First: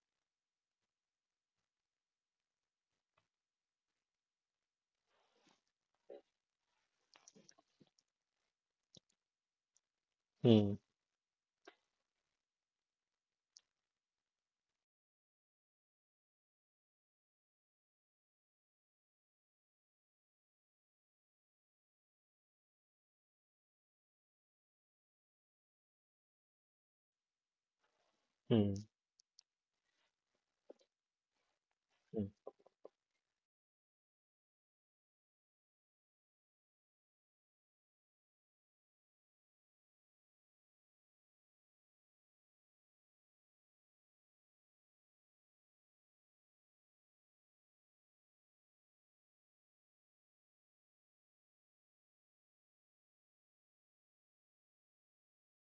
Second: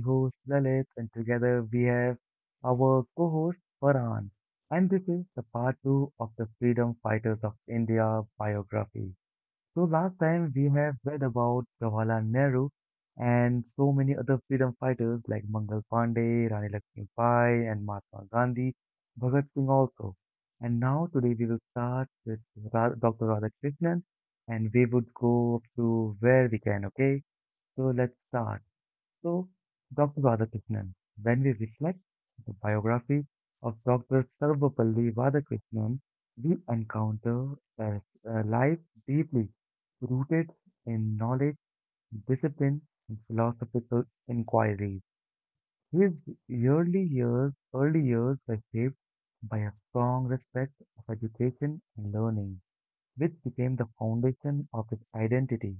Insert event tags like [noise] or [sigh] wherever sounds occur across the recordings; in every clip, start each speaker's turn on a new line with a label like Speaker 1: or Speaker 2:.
Speaker 1: host Lalit, and together we have our co host Farhan. And this is the part 2 of the Freedom Fighters of India biography. So, last time we
Speaker 2: Hmm,
Speaker 1: have read about Jawaharlal Nehru and so many other freedom fighters like Mangal Pandey, Rani Lakshmibai, and Mahatma Gandhi, Bhagat Singh also. And now, today we will start with Dr. Radhakrishnan and we would go up to where we can, okay? So let's start.
Speaker 2: hmm,
Speaker 1: So, Dr. Radhakrishnan, when we reflect
Speaker 2: hmm.
Speaker 1: the biography of Dr. Sarvapalli Radhakrishnan, we encounter a, a life deeply rooted in knowledge, discipline, and philosophical inquiry. His early years were shaped by a strong respect of education and learning, which became the foundation of his identity.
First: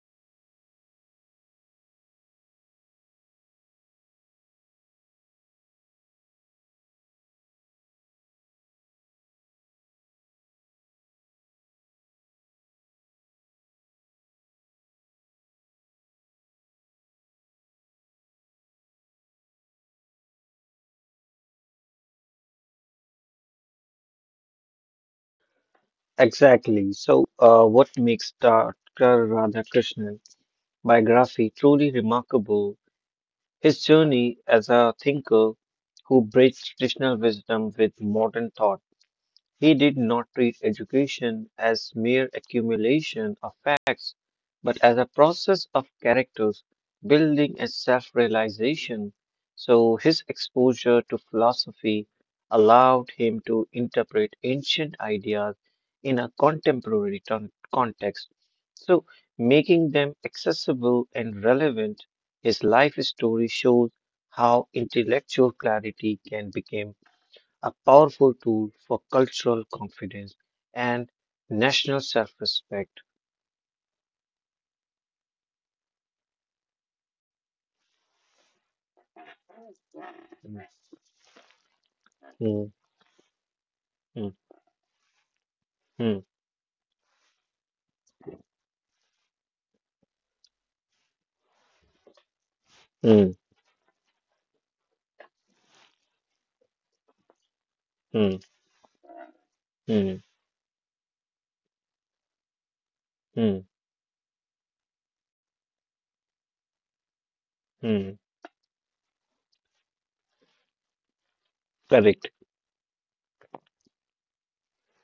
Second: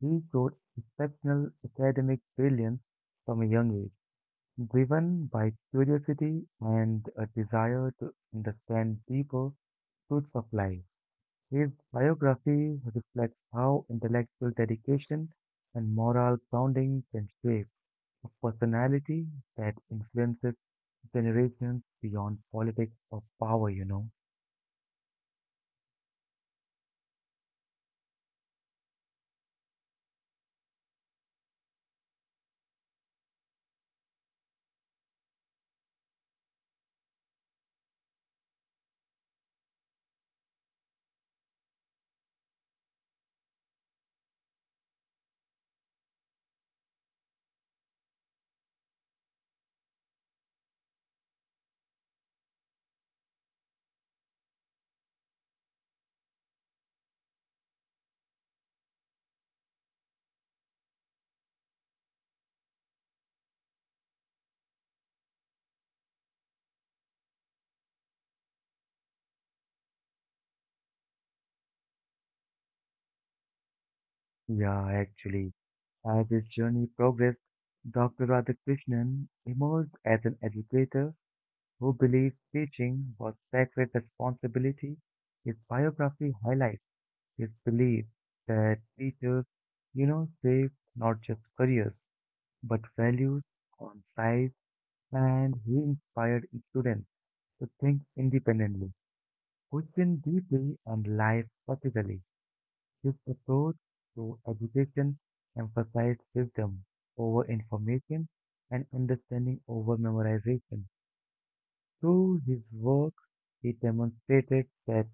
Speaker 1: He showed exceptional academic brilliance from a young age, driven by curiosity and a desire to understand deeper truths of life. His biography reflects how intellectual dedication and moral grounding can shape a personality that influences generations beyond politics or power.
Speaker 2: Exactly. So, what makes Dr. Radhakrishnan biography truly remarkable, his journey as a thinker who bridged traditional wisdom with modern thought. He did not treat education as mere accumulation of facts, but as a process of characters building and self realization. So his exposure to philosophy allowed him to interpret ancient ideas in a contemporary context, so making them accessible and relevant. His life story shows how intellectual clarity can become a powerful tool for cultural confidence and national self respect.
Speaker 1: Yeah, actually, as his journey progressed, Dr. Radhakrishnan emerged as an
Speaker 2: Hmm.
Speaker 1: educator who believes
Speaker 2: Hmm.
Speaker 1: teaching was sacred
Speaker 2: Hmm.
Speaker 1: responsibility. His biography highlights his belief that teachers save not just careers, but
Speaker 2: Hmm.
Speaker 1: values on life, and he inspired students to think
Speaker 2: Hmm.
Speaker 1: independently, question
Speaker 2: Hmm.
Speaker 1: deeply, and live practically. His
Speaker 2: Hmm.
Speaker 1: approach to education emphasized wisdom over
Speaker 2: Mm.
Speaker 1: information and understanding over memorization.
Speaker 2: Correct.
Speaker 1: Through his work, he demonstrated that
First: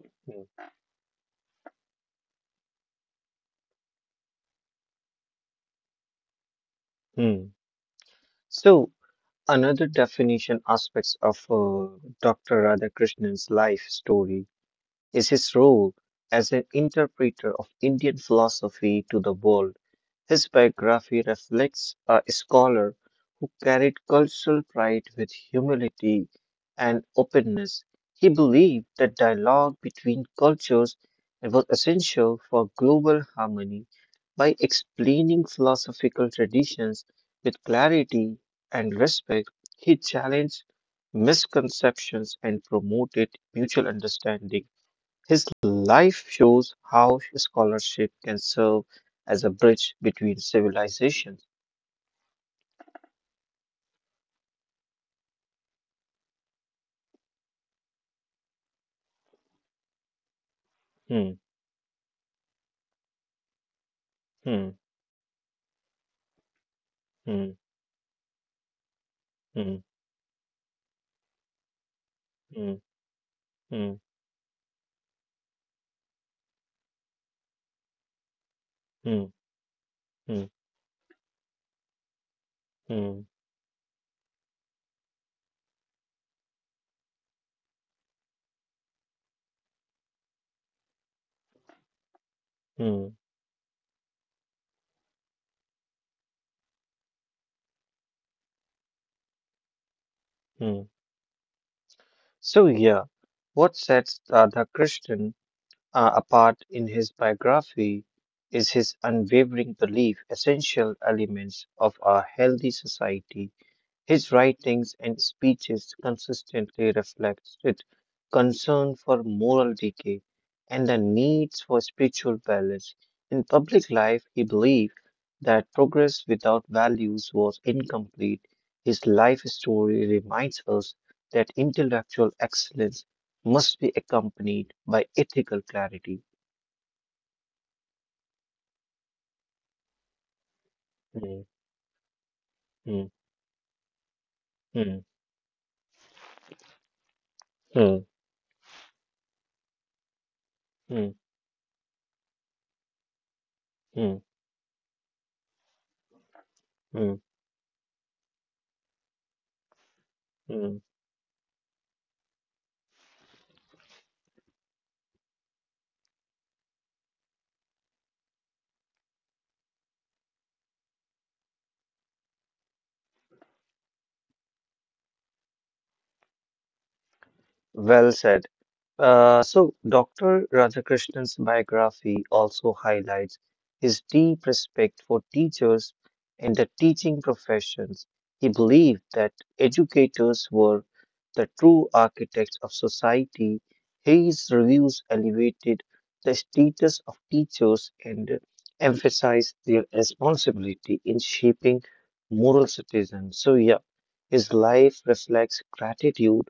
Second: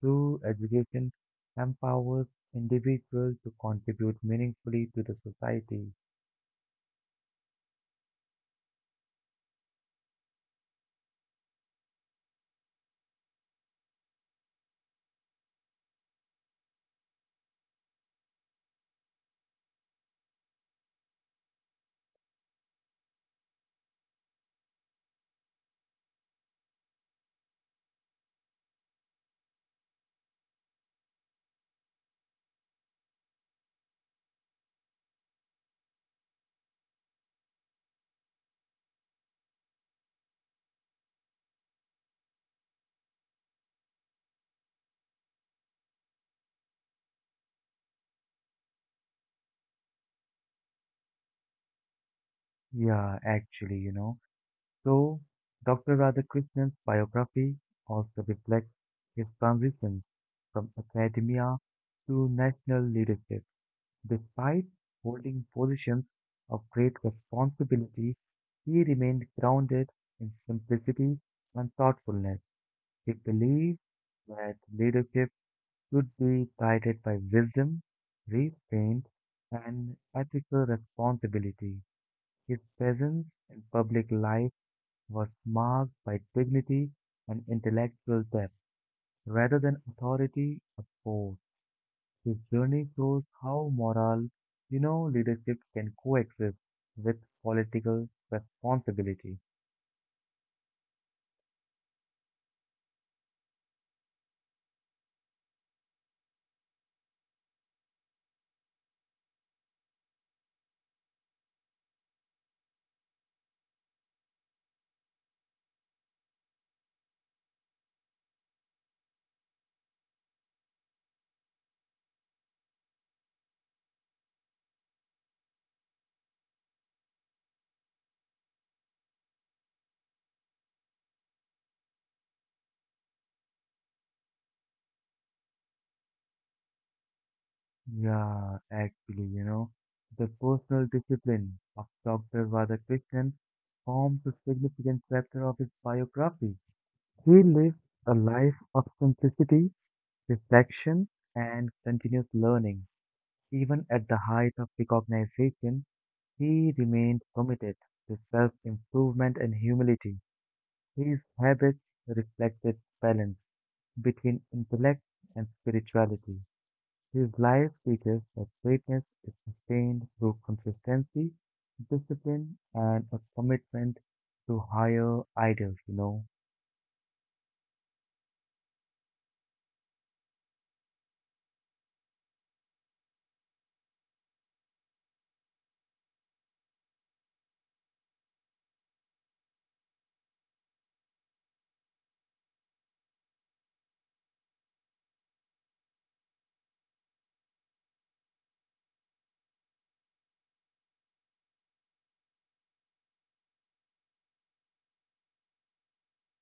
Speaker 1: true
Speaker 2: Hmm.
Speaker 1: education empowers individuals to contribute meaningfully to the society.
Speaker 2: Mm. So, another definition aspects of Dr. Radhakrishnan's life story is his role as an interpreter of Indian philosophy to the world. His biography reflects a scholar who carried cultural pride with humility and openness. He believed that dialogue between cultures was essential for global harmony by explaining philosophical traditions with clarity and respect. He challenged misconceptions and promoted mutual understanding. His life shows how scholarship can serve as a bridge between civilizations.
Speaker 1: Yeah, actually, you know. So, Dr. Radhakrishnan's biography also reflects his transition from
Speaker 2: Hmm,
Speaker 1: academia to national leadership.
Speaker 2: hmm,
Speaker 1: Despite holding positions of great
Speaker 2: hmm,
Speaker 1: responsibility, he remained
Speaker 2: hmm,
Speaker 1: grounded in simplicity and thoughtfulness.
Speaker 2: hmm,
Speaker 1: He believed
Speaker 2: hmm,
Speaker 1: that leadership should be guided by wisdom, restraint,
Speaker 2: hmm,
Speaker 1: and
Speaker 2: hmm,
Speaker 1: ethical responsibility. His
Speaker 2: hmm,
Speaker 1: presence in public life was marked by dignity and intellectual depth rather than authority or force. His journey
Speaker 2: hmm,
Speaker 1: shows how moral leadership can coexist with political responsibility.
Speaker 2: hmm. So, yeah, what sets Radha Krishnan apart in his biography is his unwavering belief, essential elements of a healthy society. His writings and speeches consistently reflected concern for moral decay and the needs for spiritual balance. In public life, he believed that progress without values was incomplete. His life story reminds us that intellectual excellence must be accompanied by ethical clarity.
Speaker 1: Yeah, actually, you know, the personal
Speaker 2: Mm,
Speaker 1: discipline of Dr.
Speaker 2: mm,
Speaker 1: Radhakrishnan forms a
Speaker 2: mm,
Speaker 1: significant chapter of his biography. He lived
Speaker 2: mm,
Speaker 1: a life of simplicity,
Speaker 2: mm,
Speaker 1: reflection, and continuous learning. Even at
Speaker 2: mm,
Speaker 1: the height of recognition, he
Speaker 2: mm,
Speaker 1: remained committed to self-improvement and humility.
Speaker 2: mm.
Speaker 1: His habits reflected balance between intellect and spirituality. His life teaches that greatness is sustained through consistency, discipline, and a commitment to higher ideals.
Speaker 2: Well said. So, Dr. Radhakrishnan's biography also highlights his deep respect for teachers and the teaching professions. He believed that educators were the true architects of society. His reviews elevated the status of teachers and emphasized their responsibility in shaping moral citizens. So, yeah, his life reflects gratitude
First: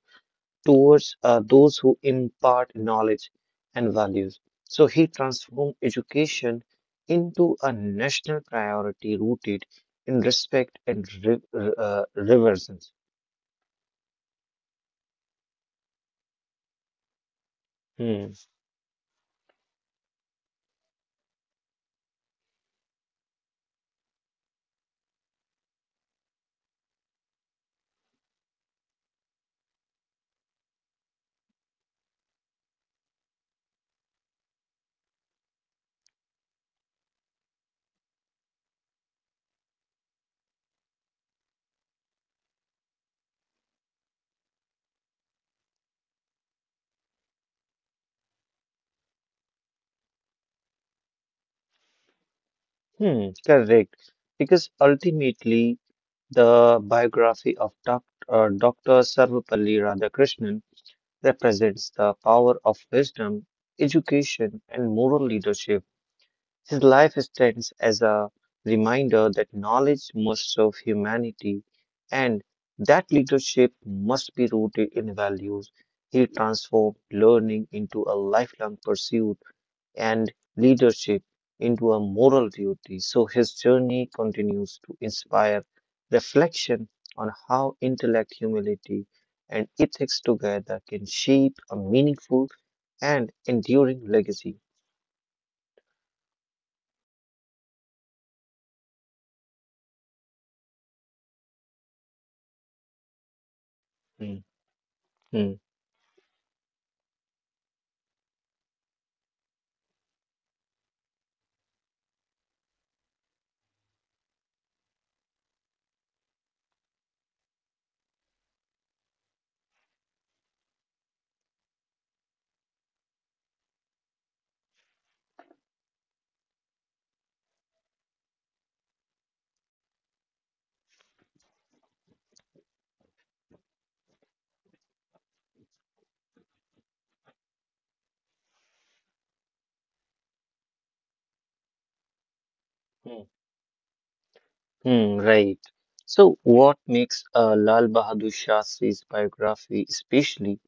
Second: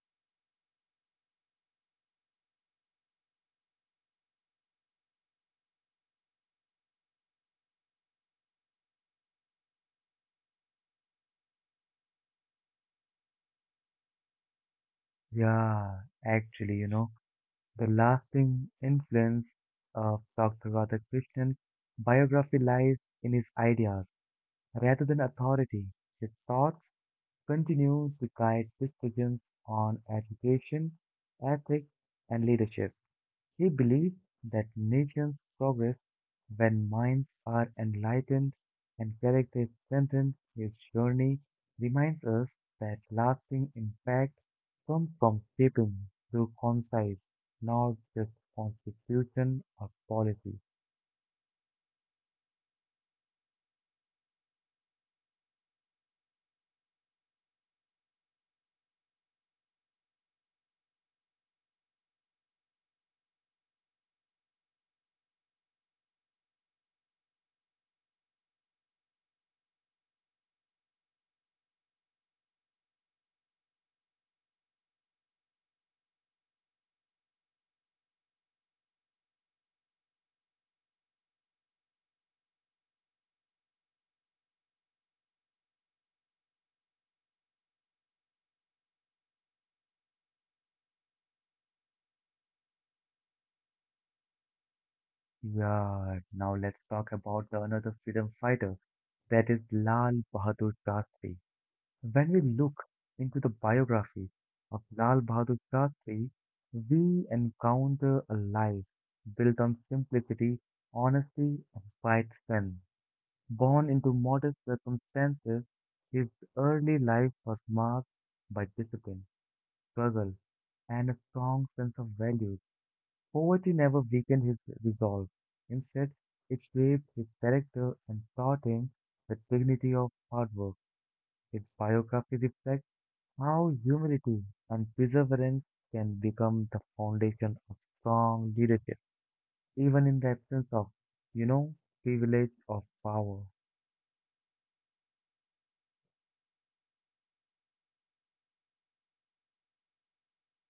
Speaker 2: towards those who impart knowledge and values. So he transformed education into a national priority rooted in respect and reverence.
Speaker 1: Yeah, actually, you know, the
Speaker 2: Hmm.
Speaker 1: lasting influence of Dr. Radhakrishnan biography lies in his ideas rather than authority. His thoughts continue to guide decisions on education, ethics, and leadership. He believed that nations progress when minds are enlightened and character is strengthened. His journey reminds us that lasting impact comes from shaping through concise, not just constitution or policy.
Speaker 2: Hmm. Correct. Because ultimately, the biography of Dr. Sarvapalli Radhakrishnan represents the power of wisdom, education, and moral leadership. His life stands as a reminder that knowledge must serve humanity and that leadership must be rooted in values. He transformed learning into a lifelong pursuit and leadership into a moral duty. So his journey continues to inspire reflection on how intellect, humility, and ethics together can shape a meaningful and enduring legacy.
Speaker 1: Yeah, now let's talk about the another freedom fighter, that is Lal Bahadur Shastri. When we look into the biography
Speaker 2: Hmm,
Speaker 1: of Lal
Speaker 2: hmm.
Speaker 1: Bahadur Shastri, we encounter a life built on simplicity, honesty, and quiet strength. Born into modest circumstances, his early life was marked by discipline, struggle, and a strong sense of values. Poverty never weakened his resolve. Instead, it shaped his character and taught him the dignity of hard work. His biography reflects how humility and perseverance can become the foundation of strong leadership, even in the absence of, you know, privilege or
Speaker 2: Hmm.
Speaker 1: power.
Speaker 2: Hmm, right. So, what makes Lal Bahadur Shastri's biography especially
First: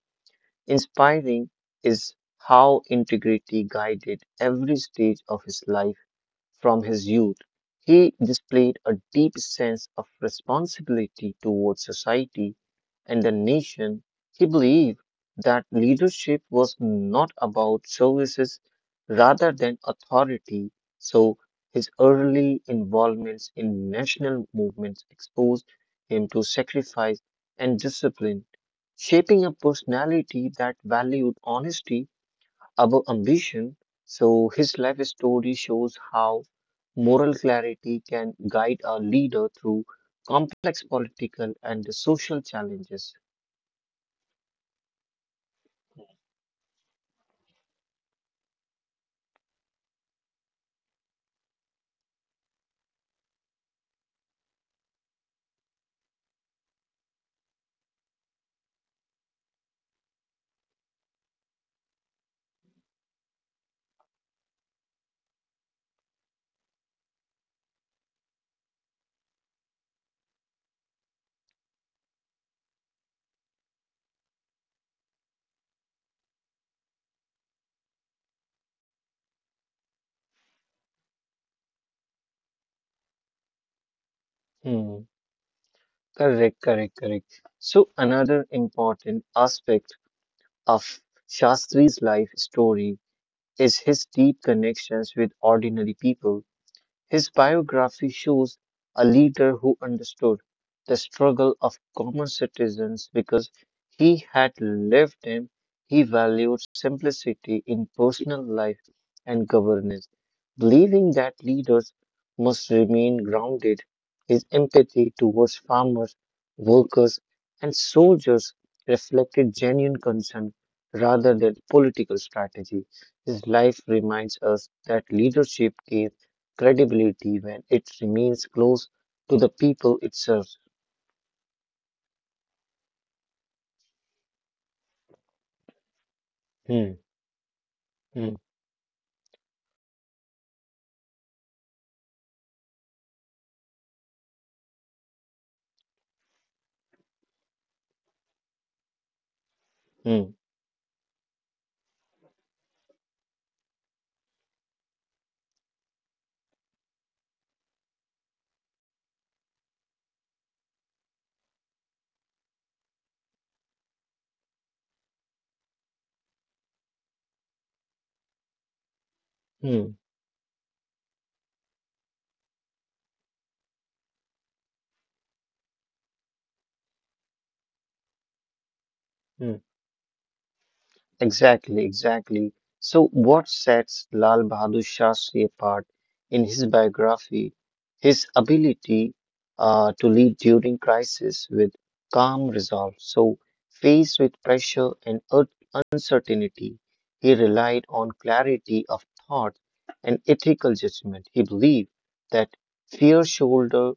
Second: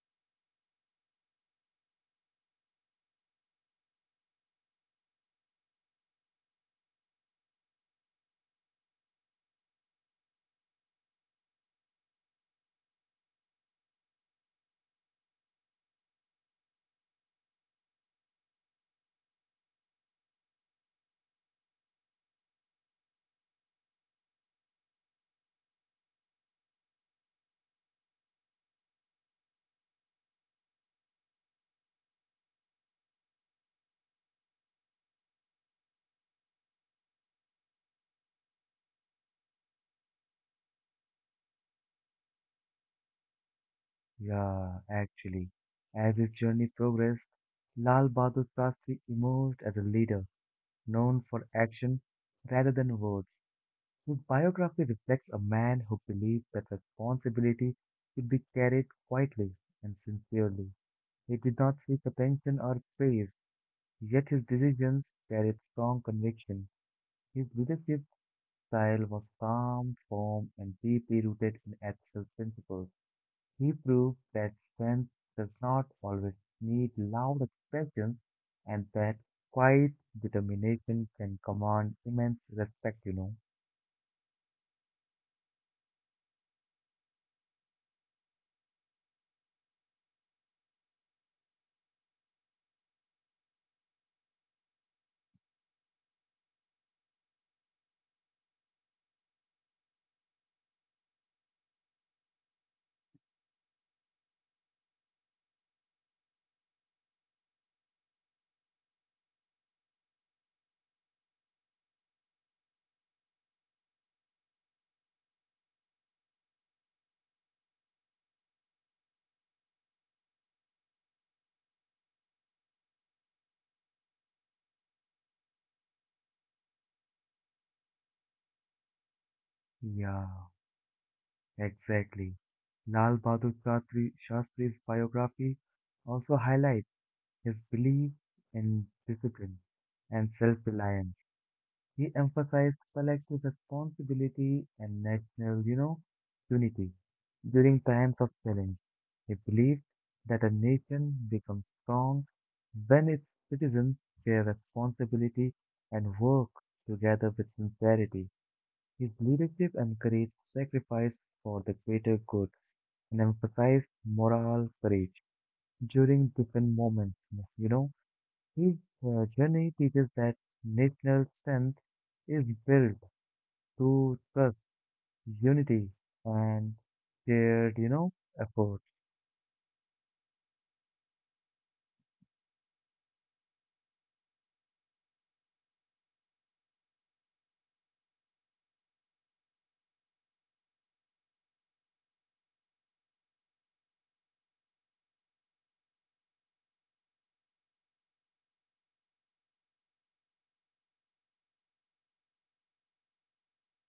Speaker 2: inspiring is how integrity guided every stage of his life. From his youth, he displayed a deep sense of responsibility towards society and the nation. He believed that leadership was not about services rather than authority, so his early involvements in national movements exposed him to sacrifice and discipline, shaping a personality that valued honesty above ambition. So his life story shows how moral clarity can guide a leader through complex political and social challenges.
Speaker 1: Yeah, actually, as his journey progressed, Lal Bahadur Shastri emerged as a leader known for action rather than words. His biography reflects a man who believed that responsibility should be carried quietly and sincerely. He did not seek attention or praise. Yet his decisions carried strong conviction. His leadership style was calm, firm, and deeply rooted in ethical principles. He proved that strength does not always need loud expressions and that quiet determination can command immense respect.
Speaker 2: Hmm. Correct, correct, correct. So another important aspect of Shastri's life story is his deep connections with ordinary people. His biography shows a leader who understood the struggle of common citizens because he had lived them. He valued simplicity in personal life and governance, believing that leaders must remain grounded. His empathy towards farmers, workers, and soldiers reflected genuine concern rather than political strategy. His life reminds us that leadership is credibility when it remains close to the people it
Speaker 1: Yeah,
Speaker 2: serves.
Speaker 1: exactly. Shastri's biography also highlights
Speaker 2: Hmm,
Speaker 1: his belief
Speaker 2: hmm,
Speaker 1: in discipline and self-reliance. He emphasized collective responsibility and national unity during times of challenge. He believed
Speaker 2: hmm,
Speaker 1: that a nation becomes strong when its citizens share responsibility and work together with sincerity. His leadership encouraged sacrifice for the greater good and emphasized moral courage during different moments. You know, his journey
Speaker 2: hmm,
Speaker 1: teaches that national strength is built to trust, unity, and shared effort.
Speaker 2: hmm. Exactly, exactly. So, what sets Lal Bahadur Shastri apart in his biography? His ability to lead during crisis with calm resolve. So, faced with pressure and uncertainty, he relied on clarity of thought and ethical judgment. He believed that fear shoulder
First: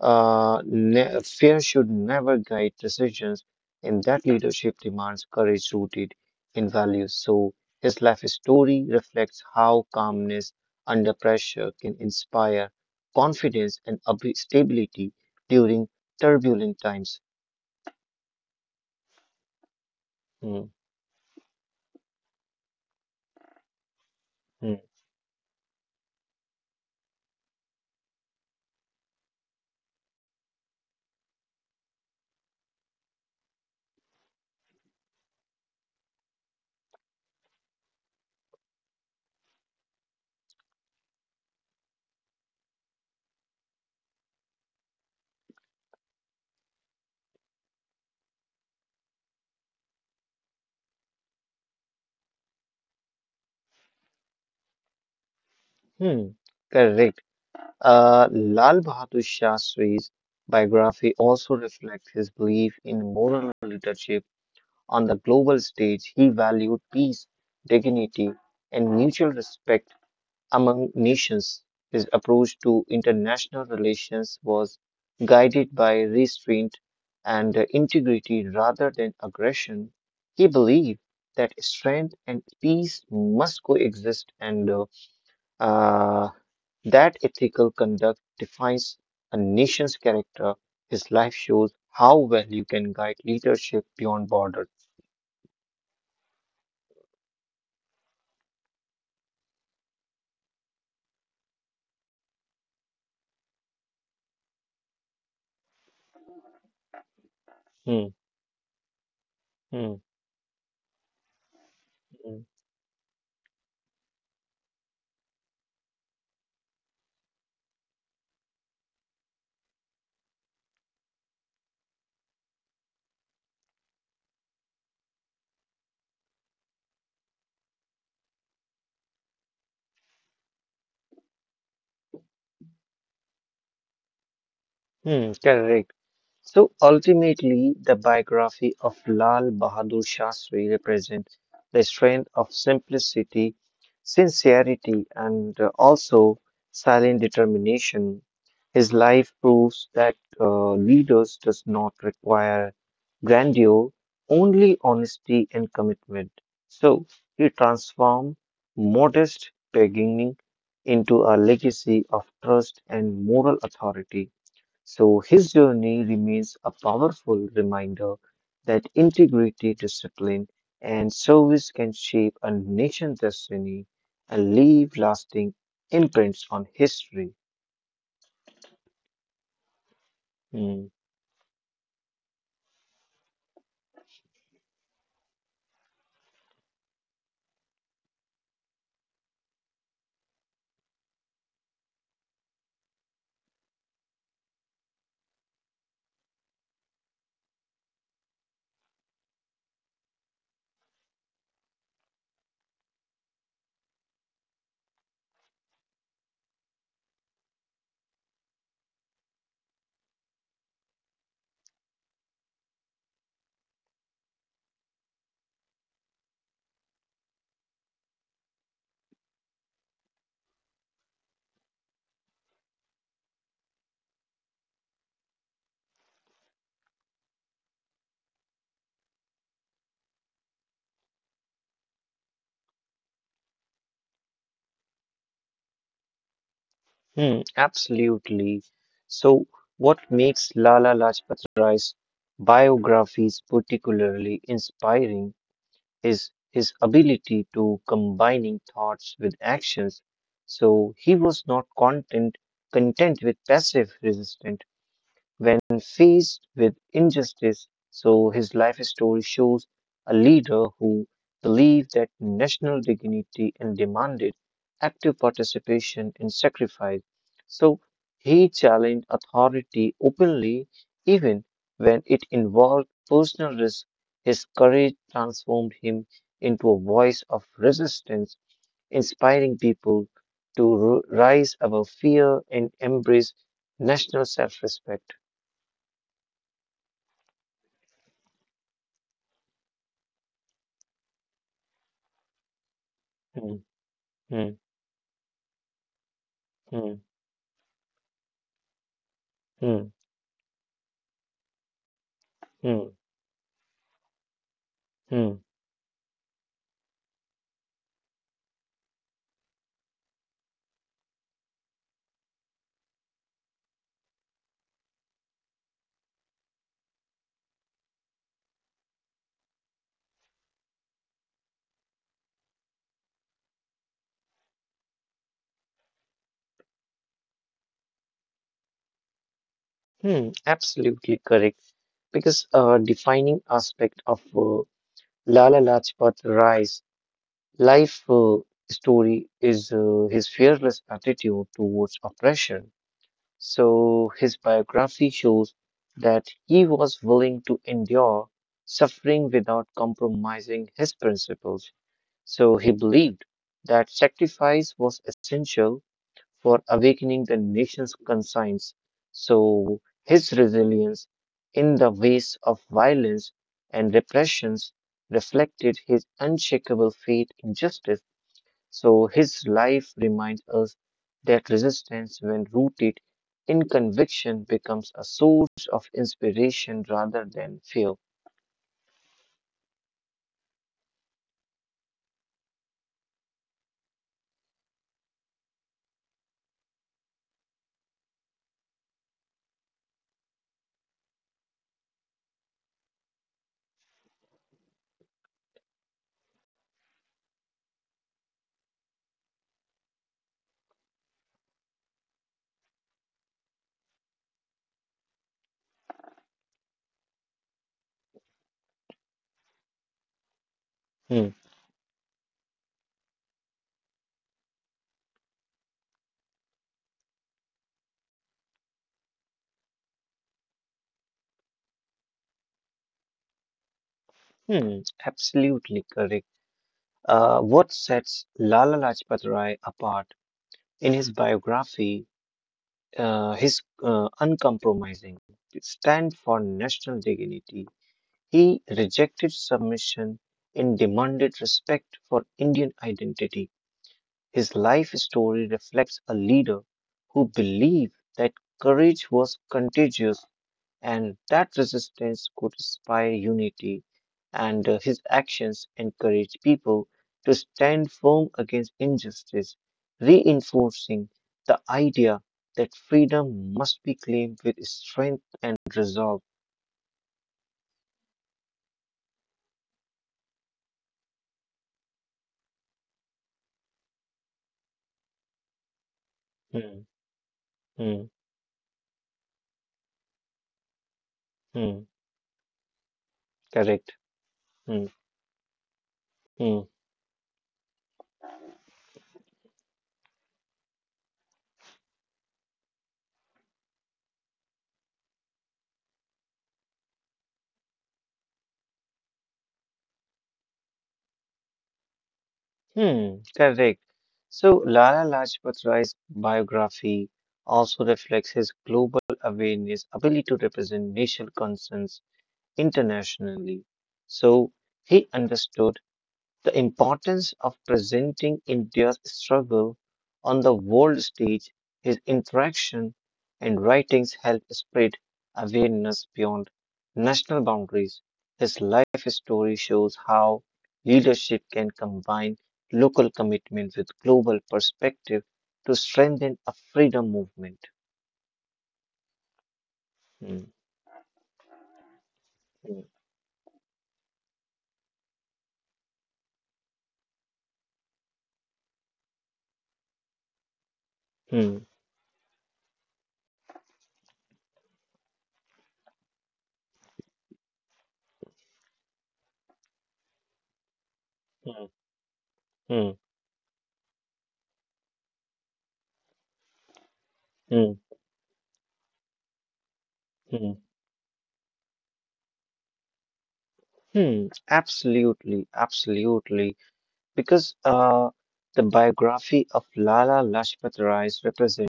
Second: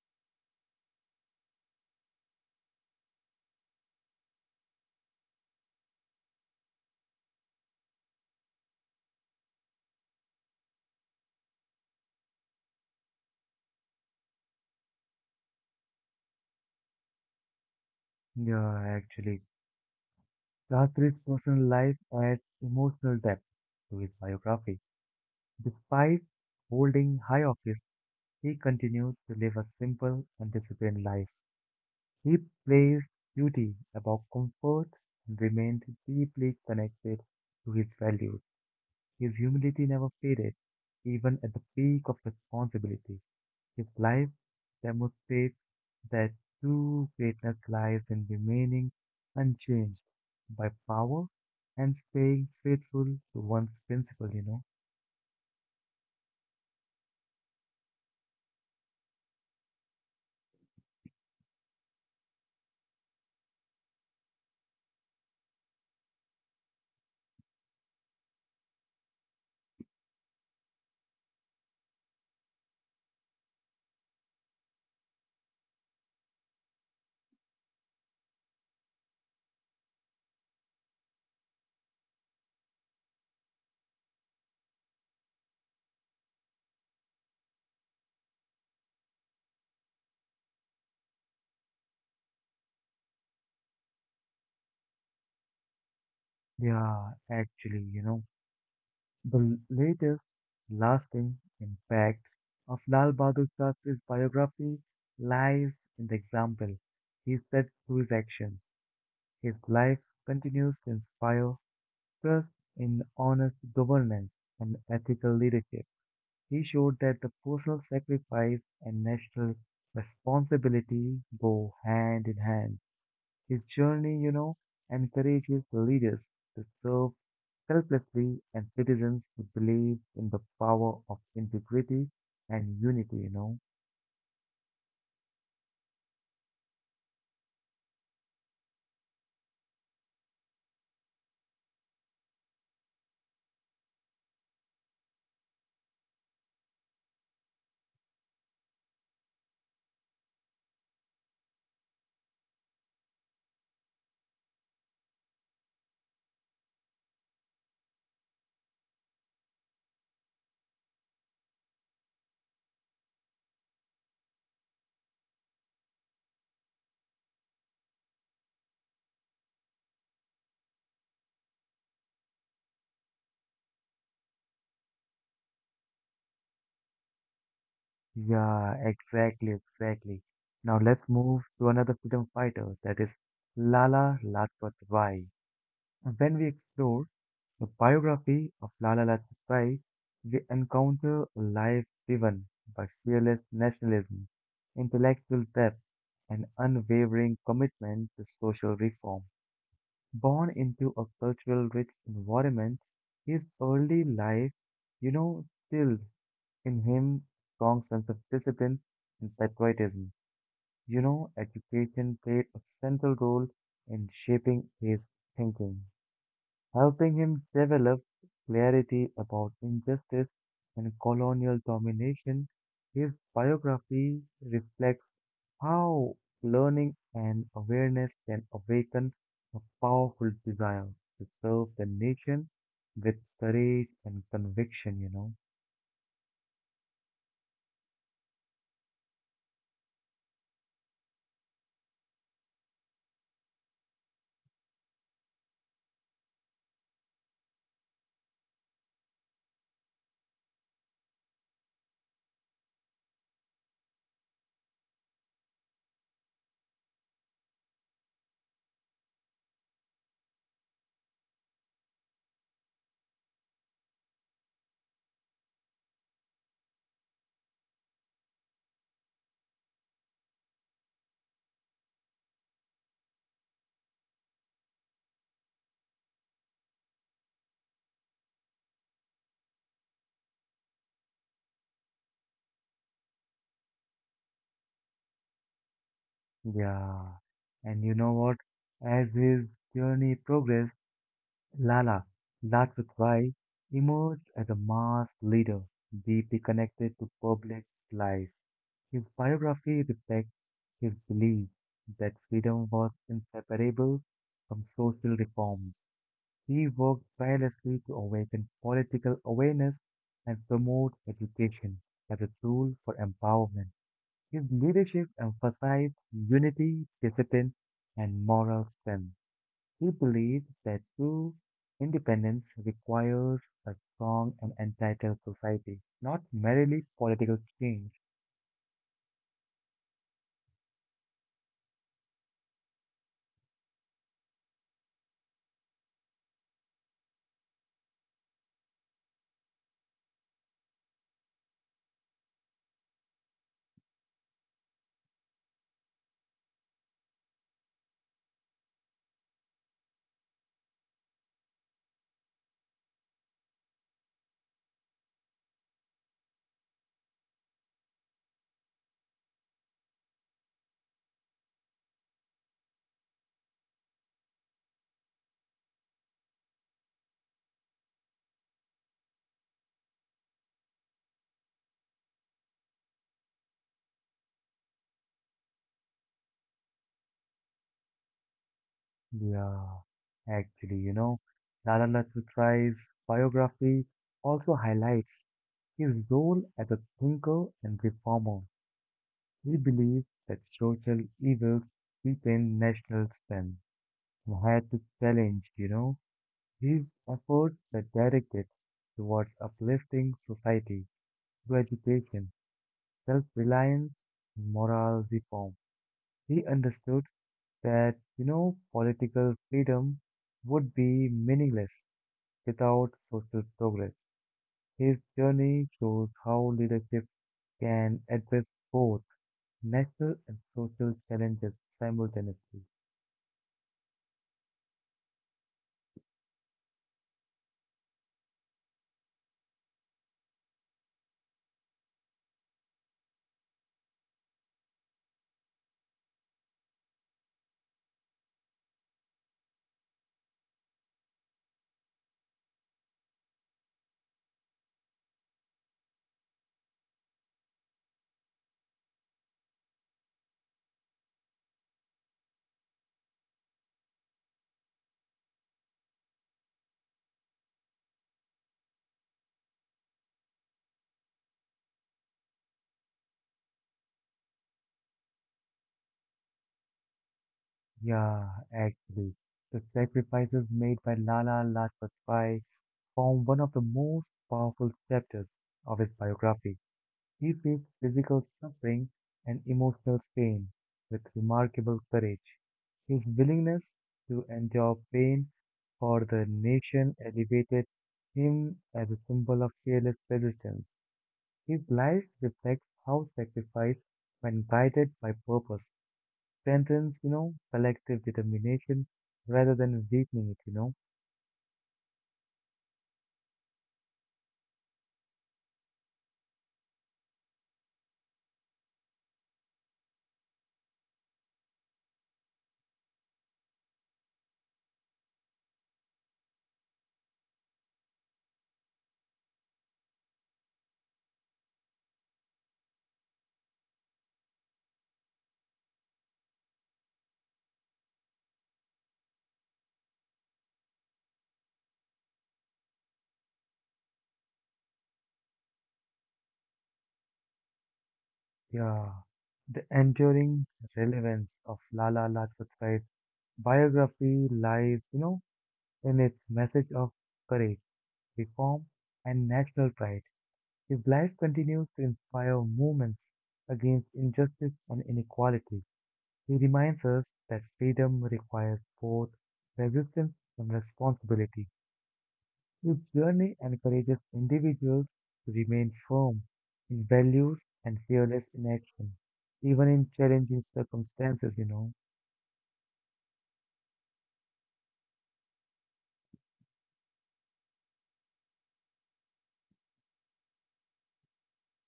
Speaker 2: fear should never guide decisions, and that leadership demands courage rooted in values. So his life story reflects how calmness under pressure can inspire confidence and stability during turbulent times.
Speaker 1: Yeah, actually,
Speaker 2: Hmm,
Speaker 1: Shastri's personal life adds emotional depth to his biography.
Speaker 2: hmm,
Speaker 1: Despite holding high office, he continued to live a simple and disciplined life. He placed duty above comfort and remained deeply connected to his values. His humility never faded, even at the peak of responsibility. His life demonstrates that true greatness lies in remaining unchanged by power and staying faithful to one's principle.
Speaker 2: hmm. Correct. Lal Bahadur Shastri's biography also reflects his belief in moral leadership on the global stage. He valued peace, dignity, and mutual respect among nations. His approach to international relations was guided by restraint and integrity rather than aggression. He believed that strength and peace must coexist, and uh, that ethical conduct defines a nation's character. His life shows how well you can guide leadership beyond borders.
Speaker 1: Yeah, actually, you know, the latest lasting impact of Lal Bahadur Shastri's biography lies in the example he set through his
Speaker 2: Hmm,
Speaker 1: actions. His
Speaker 2: hmm,
Speaker 1: life continues to inspire
Speaker 2: hmm,
Speaker 1: trust in honest governance and ethical leadership. He showed that the personal sacrifice and national responsibility go hand in hand. His journey encourages leaders to serve selflessly and citizens to believe in the power of integrity and unity.
Speaker 2: hmm, correct. So ultimately, the biography of Lal Bahadur Shastri represents the strength of simplicity, sincerity, and also silent determination. His life proves that leaders does not require grandeur, only honesty and commitment. So he transformed modest beginning into a legacy of trust and moral authority. So his journey remains a powerful reminder that integrity, discipline, and service can shape a nation's destiny and leave lasting imprints on history.
Speaker 1: Yeah, exactly, exactly. Now
Speaker 2: Hmm.
Speaker 1: let's move to another freedom fighter that is Lala Lajpat Rai. When we explore the biography of Lala Lajpat Rai, we encounter a life driven by fearless nationalism, intellectual depth, and unwavering commitment to social reform. Born into a cultural rich environment, his early life, you know, instilled in him strong sense of discipline and patriotism. You know, education played a central role in shaping his thinking helping him develop clarity about injustice and colonial domination. His biography reflects how learning and awareness can awaken a powerful desire to serve the nation with courage and conviction.
Speaker 2: Hmm, absolutely. So, what makes Lala Lajpat Rai's biographies particularly inspiring his ability to combining thoughts with actions. So he was not content with passive resistance when faced with injustice. So his life story shows a leader who believed that national dignity and demanded active participation and sacrifice. So he challenged authority openly, even when it involved personal risk. His courage transformed him into a voice of resistance, inspiring people to rise above fear and embrace national self respect.
Speaker 1: Yeah. And you know what? As his journey progressed, Lala Lajpat emerged as a
Speaker 2: Hmm.
Speaker 1: mass leader deeply connected
Speaker 2: Hmm.
Speaker 1: to public life. His biography
Speaker 2: Hmm.
Speaker 1: reflects his belief that freedom was
Speaker 2: Hmm.
Speaker 1: inseparable from social
Speaker 2: Hmm.
Speaker 1: reforms. He worked tirelessly to awaken political awareness and promote education as a tool for empowerment. His leadership emphasized unity, discipline, and moral strength. He believed that true independence requires a strong and entitled society, not merely political change.
Speaker 2: Mm. Absolutely correct. Because defining aspect of Lala Lajpat Rai's life story is his fearless attitude towards oppression. So his biography shows that he was willing to endure suffering without compromising his principles. So he believed that sacrifice was essential for awakening the nation's conscience. So his resilience in the face of violence and repressions reflected his unshakable faith in justice. So his life reminds us that resistance, when rooted in conviction, becomes a source of inspiration rather than fear.
Speaker 1: Yeah, actually, you know, Lala Lajpat Rai's biography also highlights his role as a thinker and reformer. He believed that social evils deepen national strength and had to challenge, his efforts were directed towards uplifting society through education, self-reliance, and moral reform. He understood that political freedom would be
Speaker 2: Hmm.
Speaker 1: meaningless without social progress. His journey shows how leadership can address both national and social challenges simultaneously.
Speaker 2: Hmm. Absolutely correct. What sets Lala Lajpat Rai apart in his biography his uncompromising stand for national dignity. He rejected submission and demanded respect for Indian identity. His life story reflects a leader who believed that courage was contagious and that resistance could inspire unity, and his actions encourage people to stand firm against injustice, reinforcing the idea that freedom must be claimed with strength and resolve.
Speaker 1: Yeah, actually, the sacrifices made by Lala Lajpat Rai form one of the most powerful chapters of his biography.
Speaker 2: Hmm,
Speaker 1: He faced
Speaker 2: hmm,
Speaker 1: physical suffering and emotional strain with
Speaker 2: hmm,
Speaker 1: remarkable courage. His willingness
Speaker 2: correct.
Speaker 1: to endure
Speaker 2: Hmm,
Speaker 1: pain for the
Speaker 2: hmm,
Speaker 1: nation elevated him as a symbol of fearless resistance. His life reflects how sacrifice, when guided by purpose, strengthens collective determination rather than weakening it.
Speaker 2: hmm, correct. So, Lala Lajpat Rai's biography also reflects his global awareness, ability to represent national concerns internationally, so he understood the importance of presenting India's struggle on the world stage. His interaction and writings helped spread awareness beyond national boundaries. His life story shows how leadership can combine local commitment with global perspective to strengthen a freedom movement.
Speaker 1: Yeah. The
Speaker 2: Hmm,
Speaker 1: enduring relevance of Lala Lajpat
Speaker 2: hmm,
Speaker 1: Rai's biography lies in its message of courage, reform, and national pride. His life
Speaker 2: hmm,
Speaker 1: continues to inspire movements against injustice and inequality. He reminds us that freedom requires both resistance and responsibility.
Speaker 2: hmm, hmm,
Speaker 1: His journey encourages individuals to remain firm in values
Speaker 2: hmm,
Speaker 1: and fearless in action, even in
Speaker 2: hmm.
Speaker 1: challenging circumstances.
Speaker 2: Hmm, absolutely, absolutely. Because the biography of Lala Lajpat Rai represents